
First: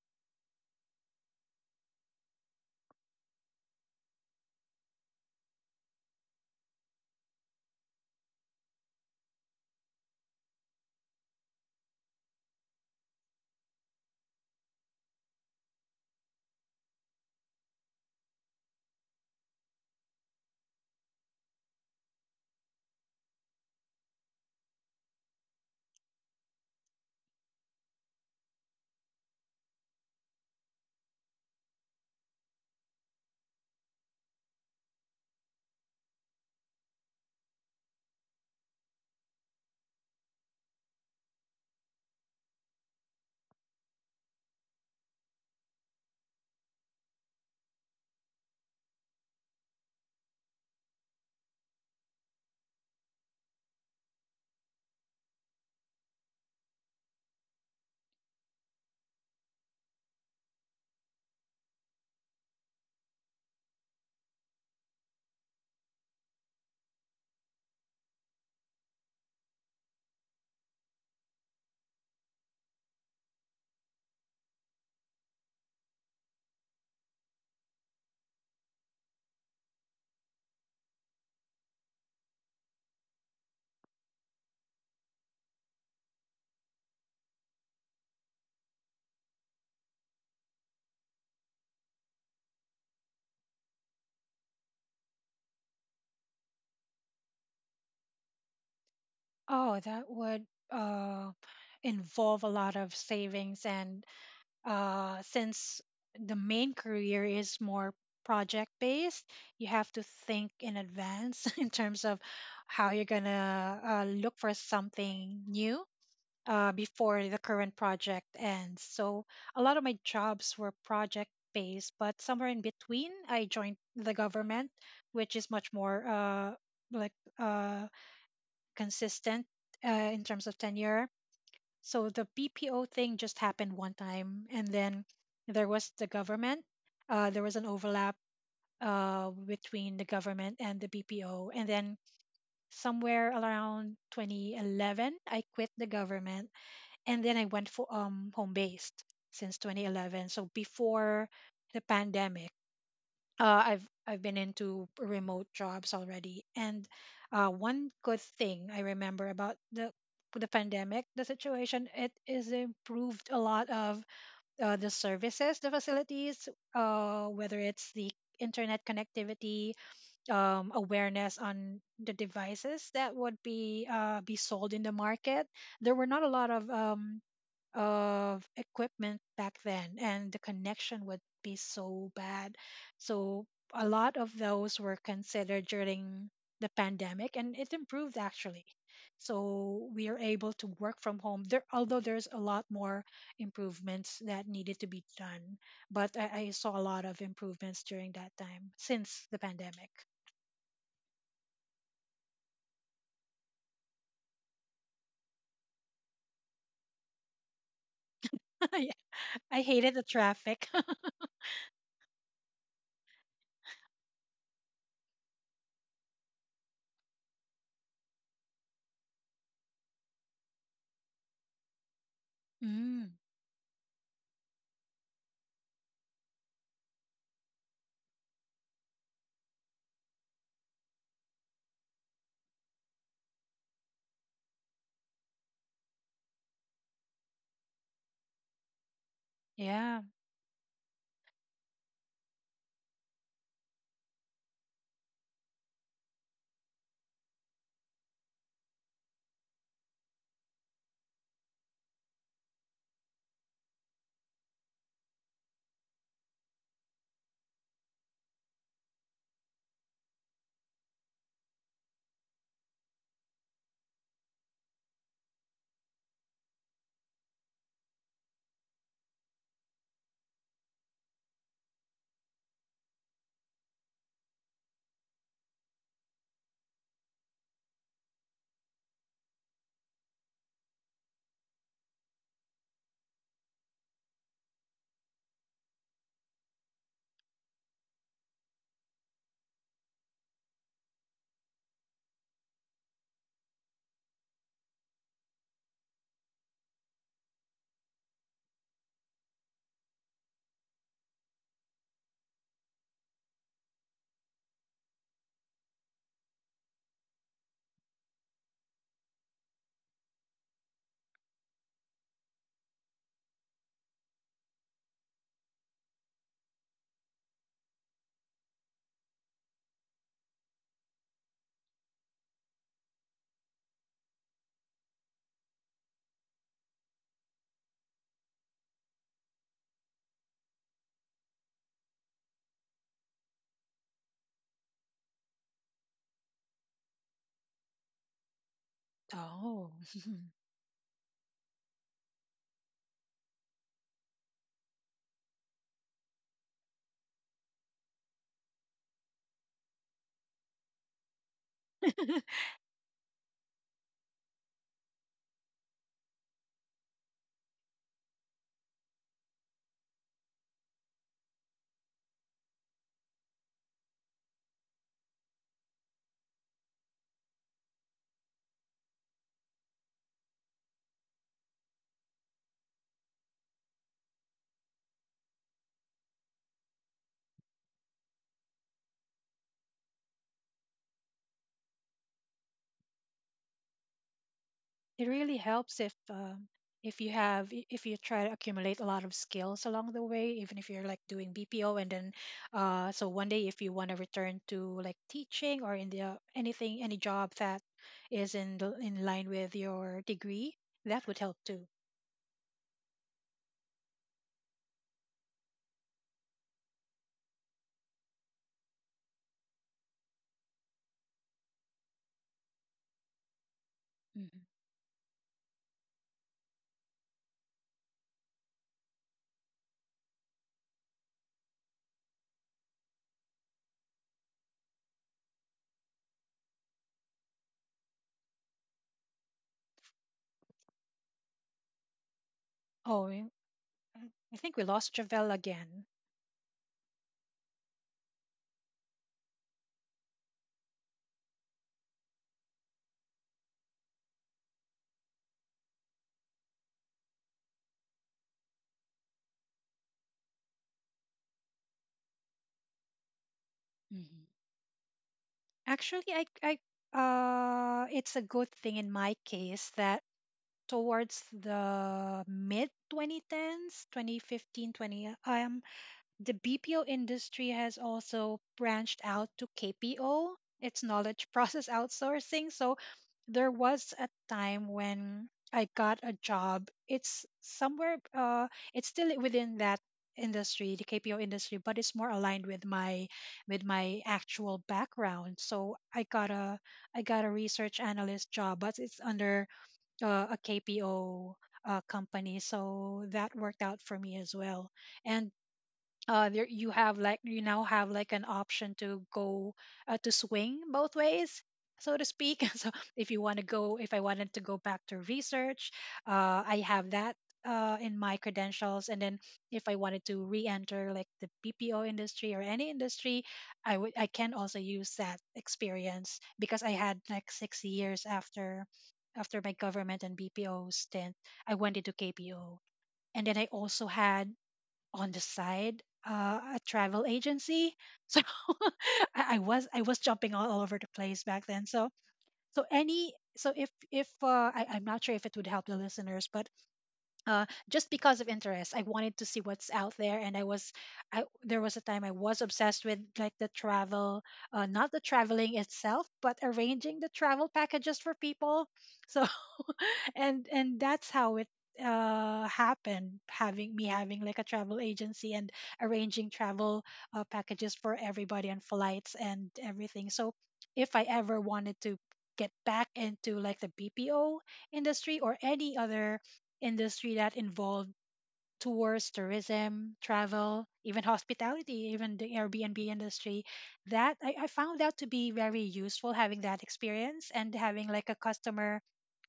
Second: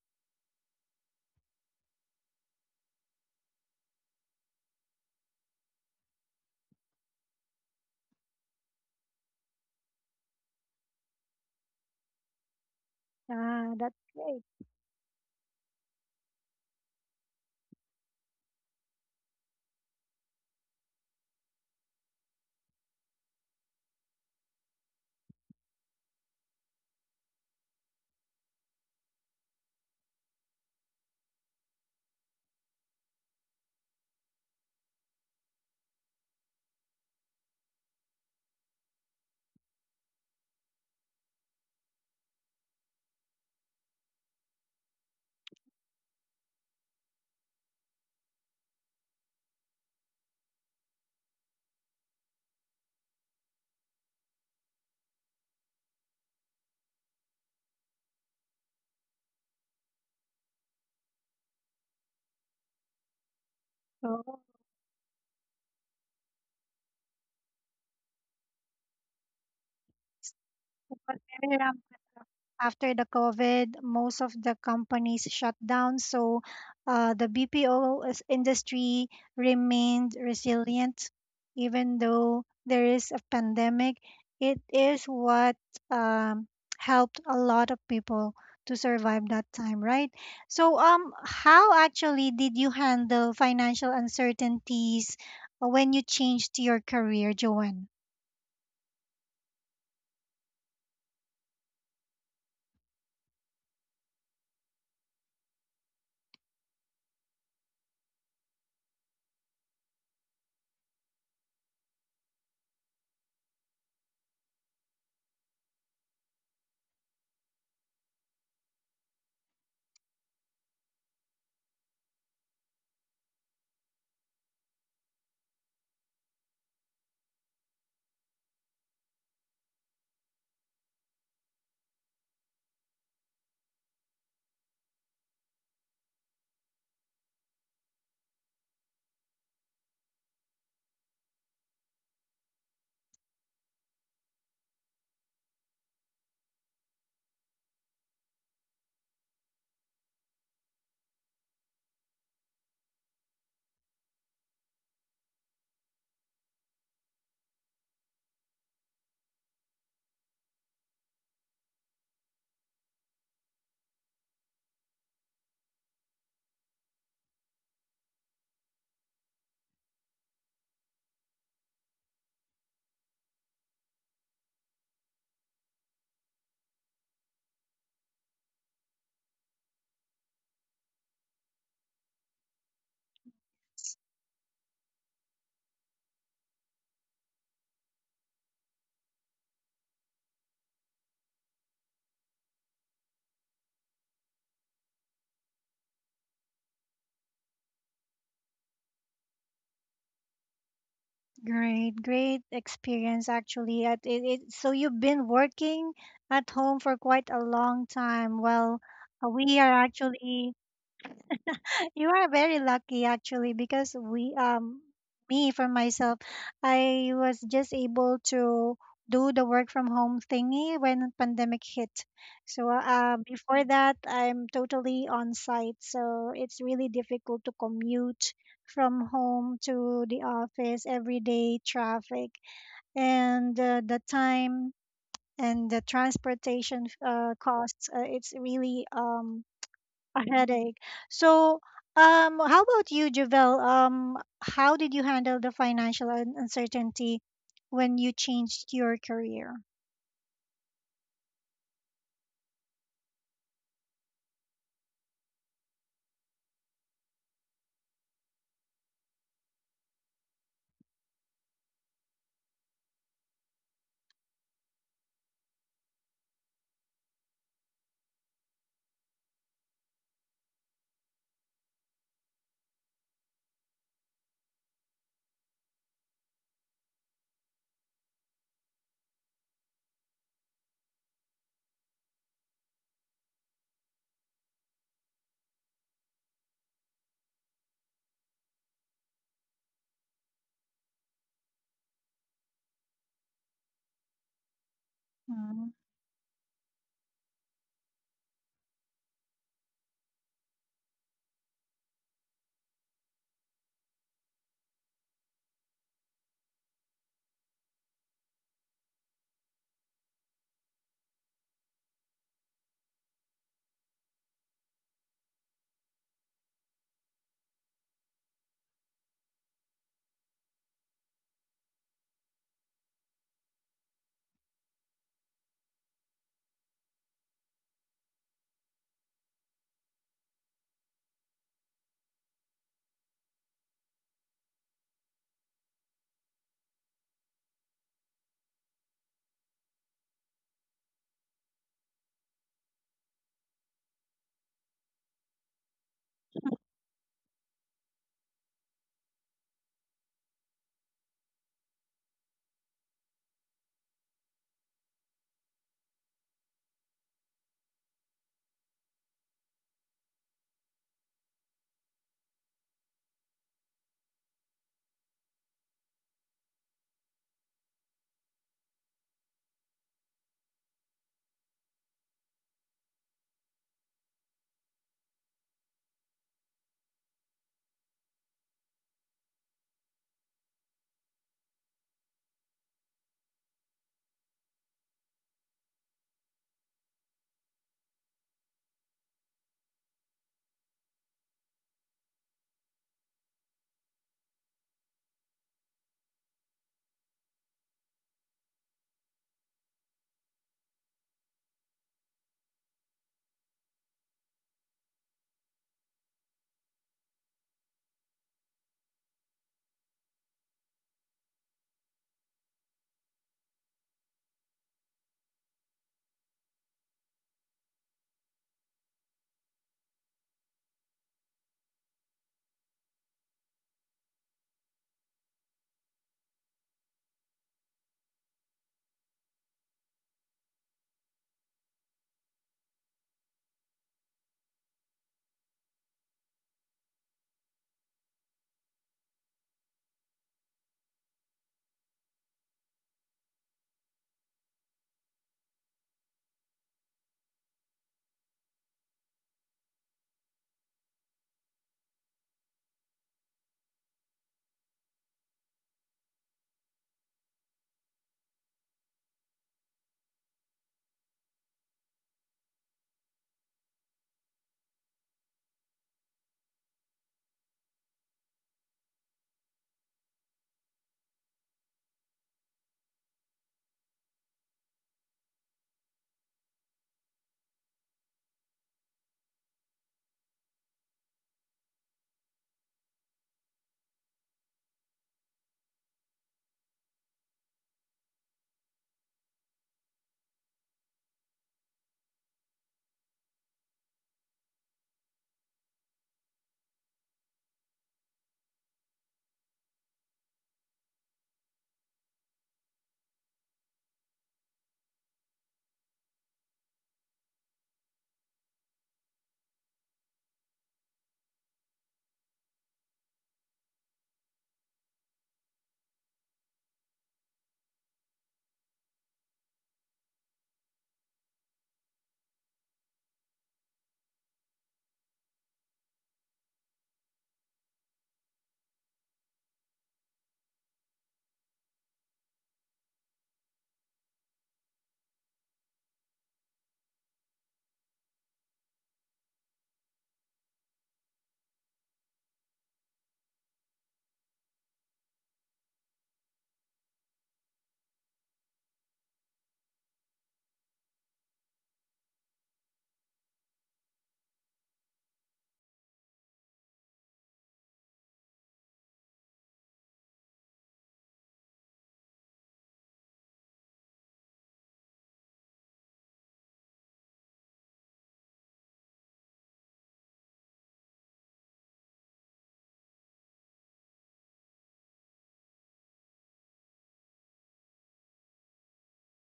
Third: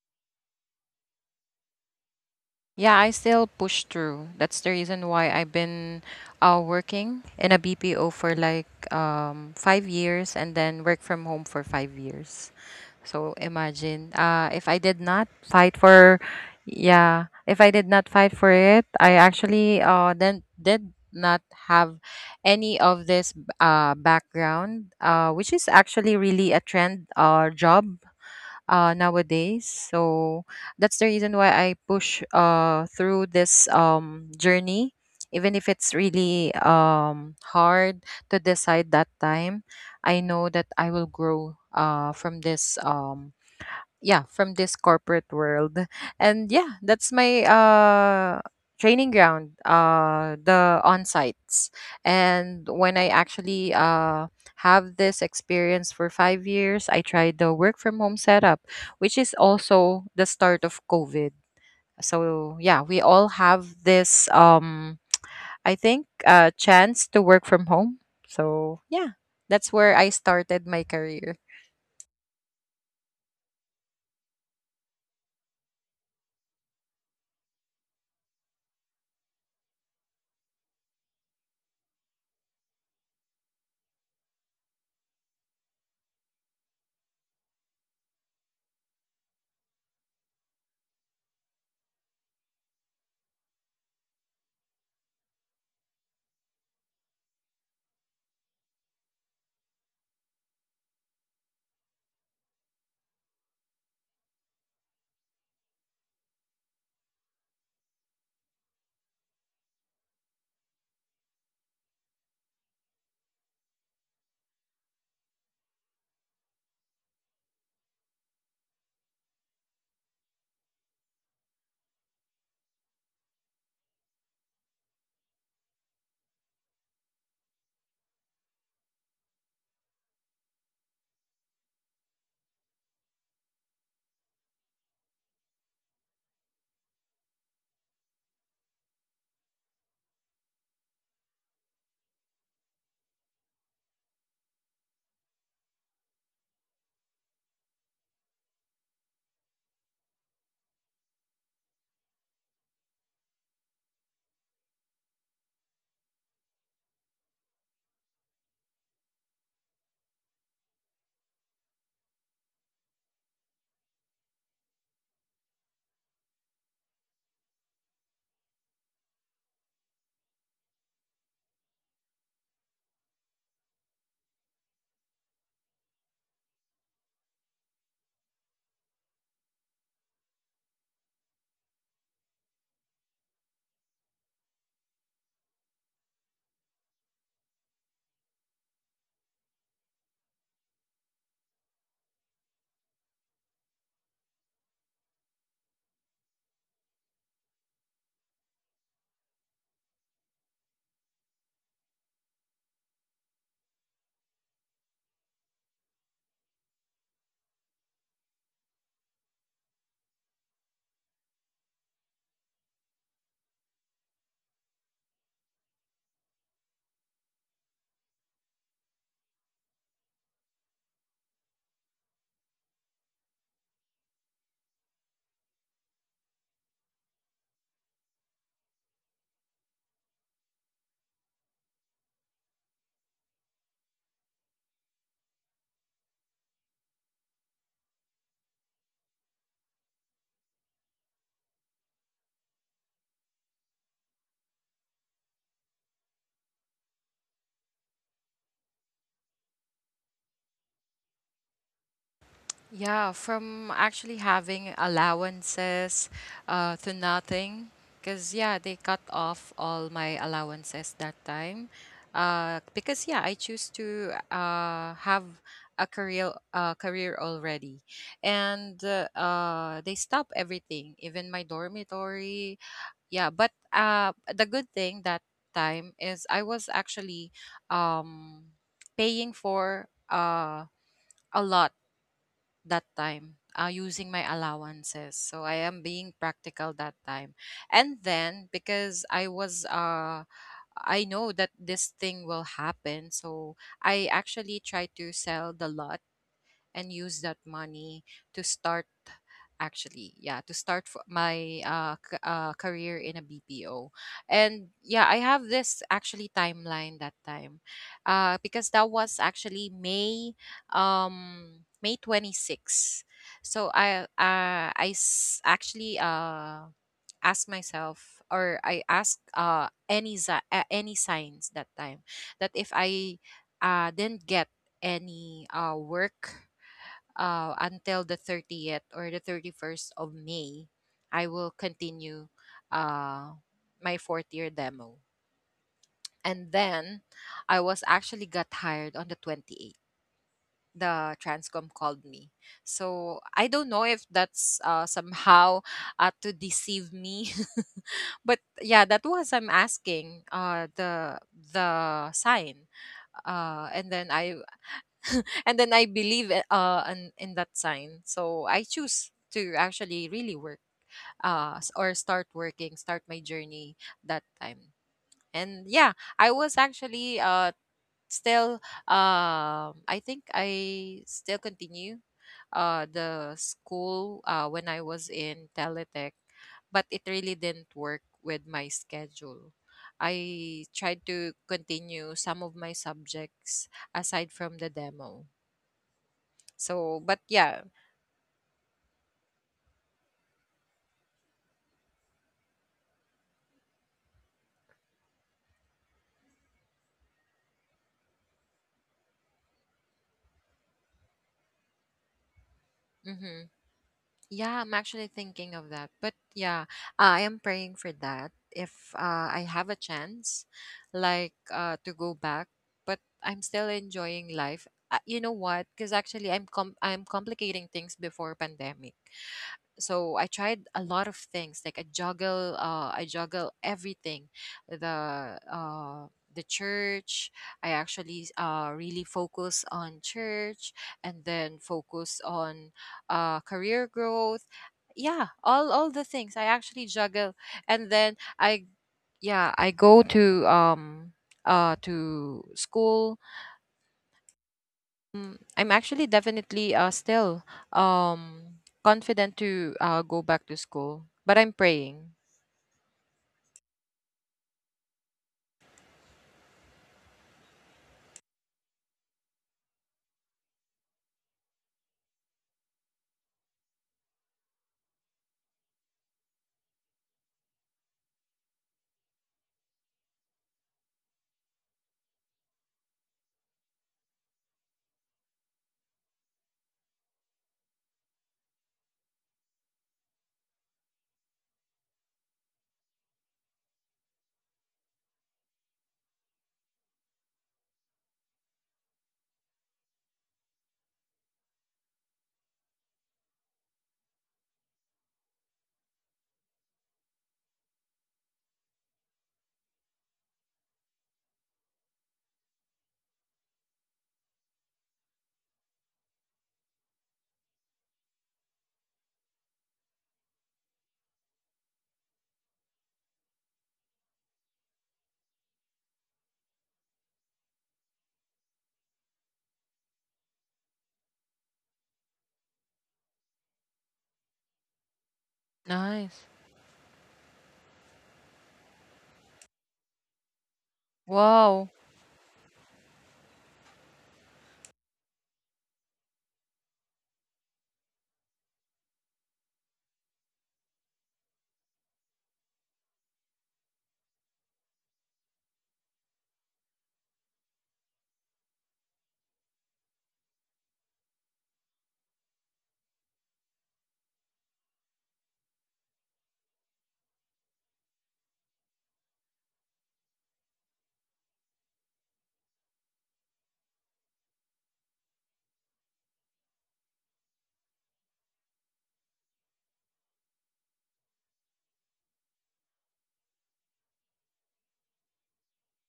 [SPEAKER 3] Yeah, I still push through. That's the reason why I've been working in a BPO for like 5 years, and then work from home for 5 years. So
[SPEAKER 1] Ah, that's
[SPEAKER 3] imagine
[SPEAKER 1] great.
[SPEAKER 3] if I did not fight for, yeah, if I did not fight for it, I actually then did not have any of this background, which is actually really a trend job nowadays. So that's the reason why I push through this journey. Even if it's really hard to decide that time, I know that I will grow from this yeah from this corporate world. And yeah, that's my training ground, the on sites. And when I actually have this experience for 5 years, I tried the work from home setup, which is also the start of covid. So yeah, we all have this
[SPEAKER 1] So,
[SPEAKER 3] I think chance to work from home. So yeah, that's where I started my career.
[SPEAKER 1] after the COVID, most of the companies shut down. So the industry remained resilient, even though there is a pandemic. It is what um, helped a lot of people to survive that time, right? So, how actually did you handle financial uncertainties when you changed your career, Joanne?
[SPEAKER 2] Oh, that would uh, involve a lot of savings. And since the main career is more project based, you have to think in advance [LAUGHS] in terms of how you're going to look for something new. Before the current project ends. So, a lot of my jobs were project based, but somewhere in between, I joined the government, which is much more like uh, consistent in terms of tenure. So the BPO thing just happened one time, and then there was the government. There was an overlap between the government and the BPO, and then somewhere around 2011, I quit the government, and then I went for home based since 2011. So before the pandemic, I've been into remote jobs already, and one good thing I remember about the pandemic, the situation, it is improved a lot of the services, the facilities, whether it's the internet connectivity, awareness on the devices that would be sold in the market. There were not a lot of equipment back then, and the connection would be so bad, so a lot of those were considered during the pandemic, and it improved actually, so we are able to work from home there, although there's a lot more improvements that needed to be done, but I saw a lot of improvements during that time since the pandemic.
[SPEAKER 1] Great, great experience actually. So you've been working at home for quite a long time.
[SPEAKER 2] [LAUGHS]
[SPEAKER 1] Well,
[SPEAKER 2] Yeah.
[SPEAKER 1] we
[SPEAKER 2] I
[SPEAKER 1] are
[SPEAKER 2] hated the
[SPEAKER 1] actually,
[SPEAKER 2] traffic.
[SPEAKER 1] [LAUGHS] you are very lucky actually because we me, for myself, I was just able to do the work from home thingy when pandemic hit.
[SPEAKER 2] [LAUGHS]
[SPEAKER 1] So
[SPEAKER 2] Mm.
[SPEAKER 1] before that, I'm totally on site. So it's really difficult to commute from home to the office every day, traffic and the time and the transportation costs, it's really
[SPEAKER 2] Yeah.
[SPEAKER 1] a headache. So how about you, Javel, how did you handle the uncertainty when you changed your career?
[SPEAKER 3] Yeah, from actually having allowances to nothing. Because, yeah, they cut off all my allowances that time. Because, yeah, I choose to have a career already. And they stop everything, even my dormitory. Yeah, but the good thing that time is I was actually um, paying for a lot that time using my allowances. So I am being practical that time. And then because I was, I know that this thing will happen. So I actually tried to sell the lot and use that
[SPEAKER 1] Mm,
[SPEAKER 3] money to start, actually, yeah, to start my career in a BPO. And yeah, I have this actually timeline that time because that was actually May 26. So actually asked myself, or I asked any signs that time, that if I didn't get any work until the 30th or the 31st of May, I will continue uh, my fourth year demo. And then I was actually got hired on the 28th. The
[SPEAKER 2] Oh.
[SPEAKER 3] Transcom called me. So I don't know if that's somehow to deceive me. [LAUGHS] But yeah, that was I'm asking the sign. Uh, and then
[SPEAKER 2] [LAUGHS]
[SPEAKER 3] I and then I believe in that sign. So I choose to actually really work or start working, start my journey that time. And yeah, I was actually still I think I still continue the school when I was in Teletech, but it really didn't work with my schedule. I tried to continue some of my subjects aside from the demo.
[SPEAKER 2] It really
[SPEAKER 3] So, but
[SPEAKER 2] helps if,
[SPEAKER 3] yeah,
[SPEAKER 2] if you have if you try to accumulate a lot of skills along the way, even if you're like doing BPO, and then, so one day, if you want to return to like teaching or in the, anything, any job that is in in line with your degree, that would help too.
[SPEAKER 3] hmm, yeah, I'm actually thinking of that. But yeah, I am praying for that if I have a chance, like to go back. But I'm still enjoying life.
[SPEAKER 2] Hmm.
[SPEAKER 3] You know what? Because actually, I'm complicating things before pandemic. So I tried a lot of things. Like I juggle everything, the uh, the church. I actually really focus on church, and then focus on
[SPEAKER 2] Oh, i
[SPEAKER 3] career
[SPEAKER 2] I think we
[SPEAKER 3] growth.
[SPEAKER 2] lost Javel
[SPEAKER 3] Yeah,
[SPEAKER 2] again.
[SPEAKER 3] all the things I actually juggle, and then I go to school. Mm, I'm actually definitely still um, confident to go back to school, but I'm praying.
[SPEAKER 2] Hmm. Actually, it's a good thing in my case that towards the mid 2010s, 2015, 20, 15, 20, the BPO industry has also branched out to KPO, its knowledge [LAUGHS] process outsourcing. So there was a time when I got a job. It's somewhere, it's still within that industry, the KPO industry, but it's more aligned with my actual background. So I got a research analyst job, but it's under, a KPO company. So that worked out for me as well. And, there you have like, you now have like an option to go, to swing both ways, so to speak. [LAUGHS] So, if you want to go if I wanted to go back to research, I have that, in my credentials, and then if I wanted to re-enter like the BPO industry or any industry, I can also use that experience because I had like 6 years, after my government and BPO stint, I went into KPO, and then I also had on the side, a travel agency. So
[SPEAKER 3] Nice.
[SPEAKER 2] [LAUGHS] I was jumping all over the place back then. So, so any so if
[SPEAKER 3] Wow.
[SPEAKER 2] I'm not sure if it would help the listeners, but, just because of interest, I wanted to see what's out there, and I was I there was a time I was obsessed with like the travel, not the traveling itself, but arranging the travel packages for people. So [LAUGHS] and that's how it happened, having me having like a travel agency and arranging travel, packages for everybody, and flights, and everything. So if I ever wanted to get back into like the BPO industry, or any other industry that involved tours, tourism, travel, even hospitality, even the Airbnb industry. That I found that to be very useful, having that experience and having like a customer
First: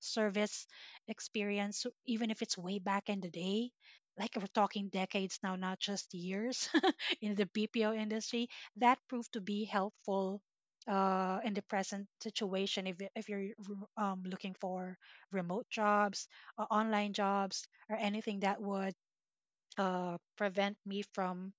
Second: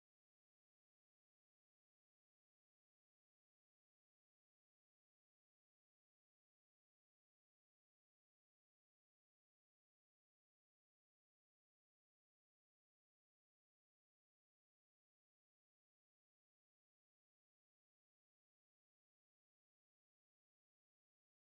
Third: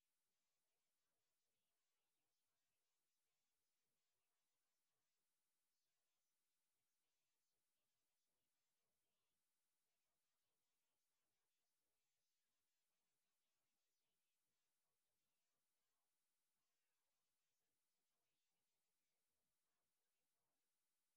[SPEAKER 2] service experience. So even if it's way back in the day. Like we're talking decades now, not just years, [LAUGHS] in the BPO industry. That proved to be helpful in the present situation, if, if you're, looking for remote jobs, or online jobs, or anything that would, prevent me from,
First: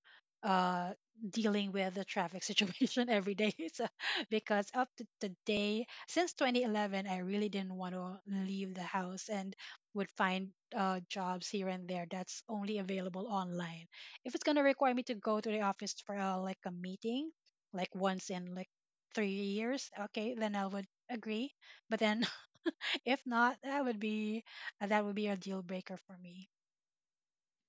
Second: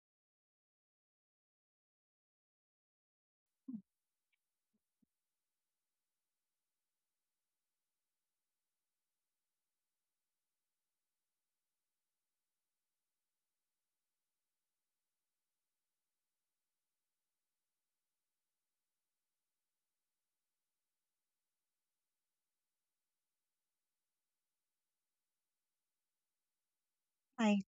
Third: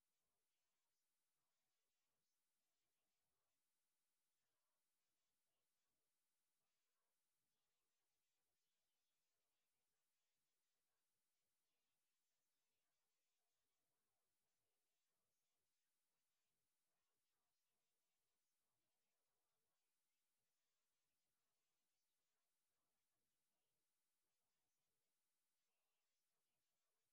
[SPEAKER 2] uh, dealing with the traffic situation [LAUGHS] every day. [LAUGHS] So, because up to the day since 2011, I really didn't want to leave the house, and would find, jobs here and there that's only available online. If it's gonna require me to go to the office for, like a meeting, like once in like 3 years, okay, then I would agree. But then, [LAUGHS] if not, that would be, a deal breaker for me.
[SPEAKER 1] I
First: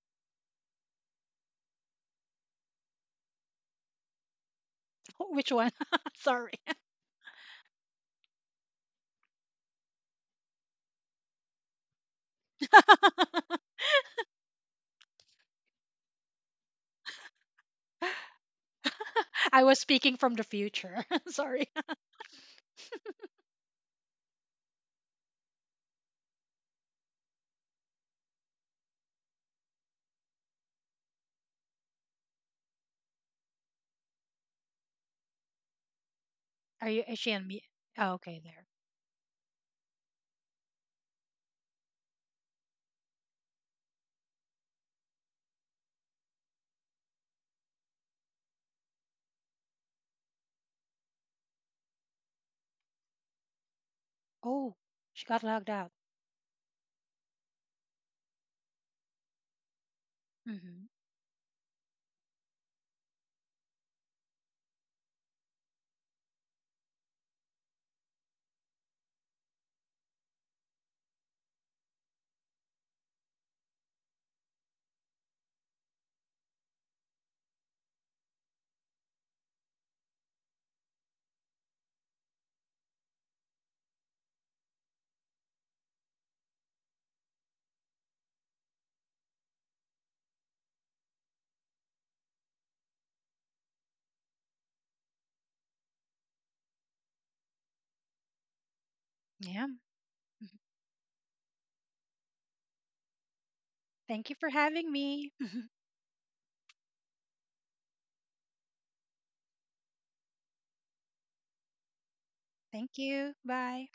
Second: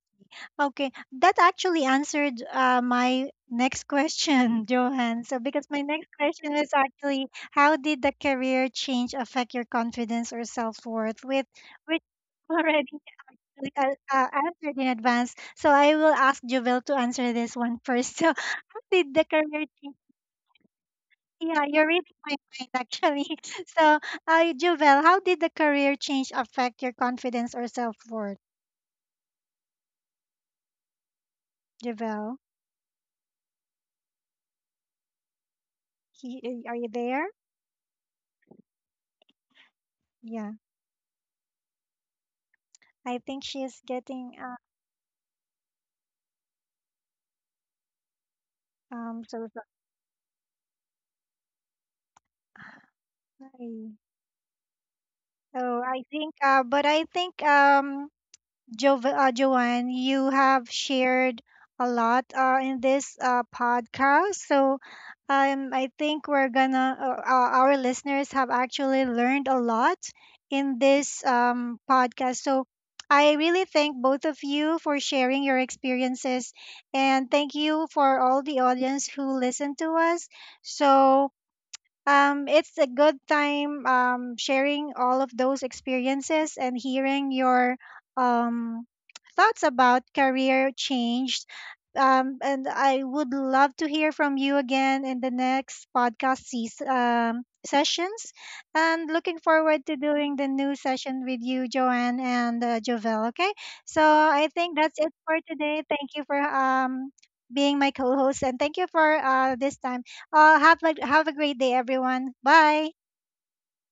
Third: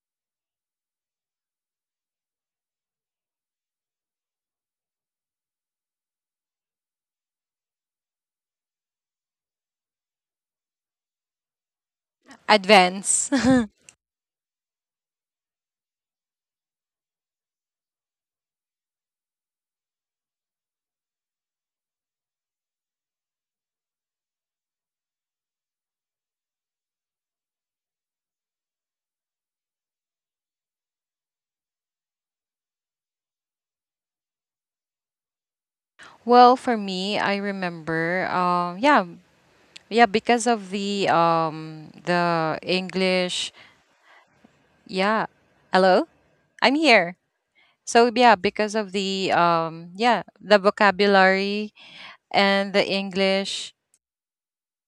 [SPEAKER 1] okay that actually answered my next question, [LAUGHS] Johan. So
[SPEAKER 2] Which
[SPEAKER 1] because
[SPEAKER 2] one?
[SPEAKER 1] my next
[SPEAKER 2] [LAUGHS]
[SPEAKER 1] question
[SPEAKER 2] Sorry.
[SPEAKER 1] is
[SPEAKER 2] [LAUGHS]
[SPEAKER 1] actually, how did the career change affect your confidence or self-worth? With which [LAUGHS] already
[SPEAKER 3] Advance.
[SPEAKER 1] actually
[SPEAKER 3] [LAUGHS]
[SPEAKER 1] answered in advance. So I will ask Jubel to answer this one first. [LAUGHS] So [LAUGHS] did the
[SPEAKER 2] I
[SPEAKER 1] career
[SPEAKER 2] was
[SPEAKER 1] change?
[SPEAKER 2] speaking from the future. [LAUGHS]
[SPEAKER 1] Yeah,
[SPEAKER 2] Sorry.
[SPEAKER 1] you're reading my mind actually. [LAUGHS] So, Jubel, how did the career change affect your confidence or self worth? Jubel, are
[SPEAKER 2] [LAUGHS]
[SPEAKER 1] you
[SPEAKER 2] Are you? Is
[SPEAKER 1] there?
[SPEAKER 3] Well,
[SPEAKER 2] she on
[SPEAKER 3] for
[SPEAKER 2] me?
[SPEAKER 3] me, I
[SPEAKER 2] Oh, okay, there.
[SPEAKER 3] remember, yeah, yeah, because
[SPEAKER 1] Yeah,
[SPEAKER 3] of the English,
[SPEAKER 1] I think she's
[SPEAKER 3] yeah.
[SPEAKER 1] getting
[SPEAKER 3] Hello, I'm here. So yeah, because of the yeah, the vocabulary
[SPEAKER 1] um
[SPEAKER 3] and
[SPEAKER 1] so
[SPEAKER 3] the English
[SPEAKER 1] sorry.
[SPEAKER 2] Oh, she got logged
[SPEAKER 1] Oh,
[SPEAKER 2] out.
[SPEAKER 1] I think but I think Jo- Joanne, you have
[SPEAKER 2] Hmm.
[SPEAKER 1] shared a lot in this podcast. So I think we're gonna, our listeners have actually learned a lot in this podcast. So I really thank both of you for sharing your experiences. And thank you for all the audience who listened to us. So it's a good time sharing all of those experiences and hearing your um, thoughts about career change. And I would love to hear from you again in the next podcast sessions. And looking
[SPEAKER 2] Yeah.
[SPEAKER 1] forward to doing the new session with you, Joanne and Jovel. Okay, so
[SPEAKER 2] Thank you for
[SPEAKER 1] I think
[SPEAKER 2] having
[SPEAKER 1] that's it
[SPEAKER 2] me.
[SPEAKER 1] for
[SPEAKER 2] [LAUGHS]
[SPEAKER 1] today. Thank you for being my co-host, and thank you for this time. Have a great day, everyone. Bye.
[SPEAKER 2] Thank you. Bye.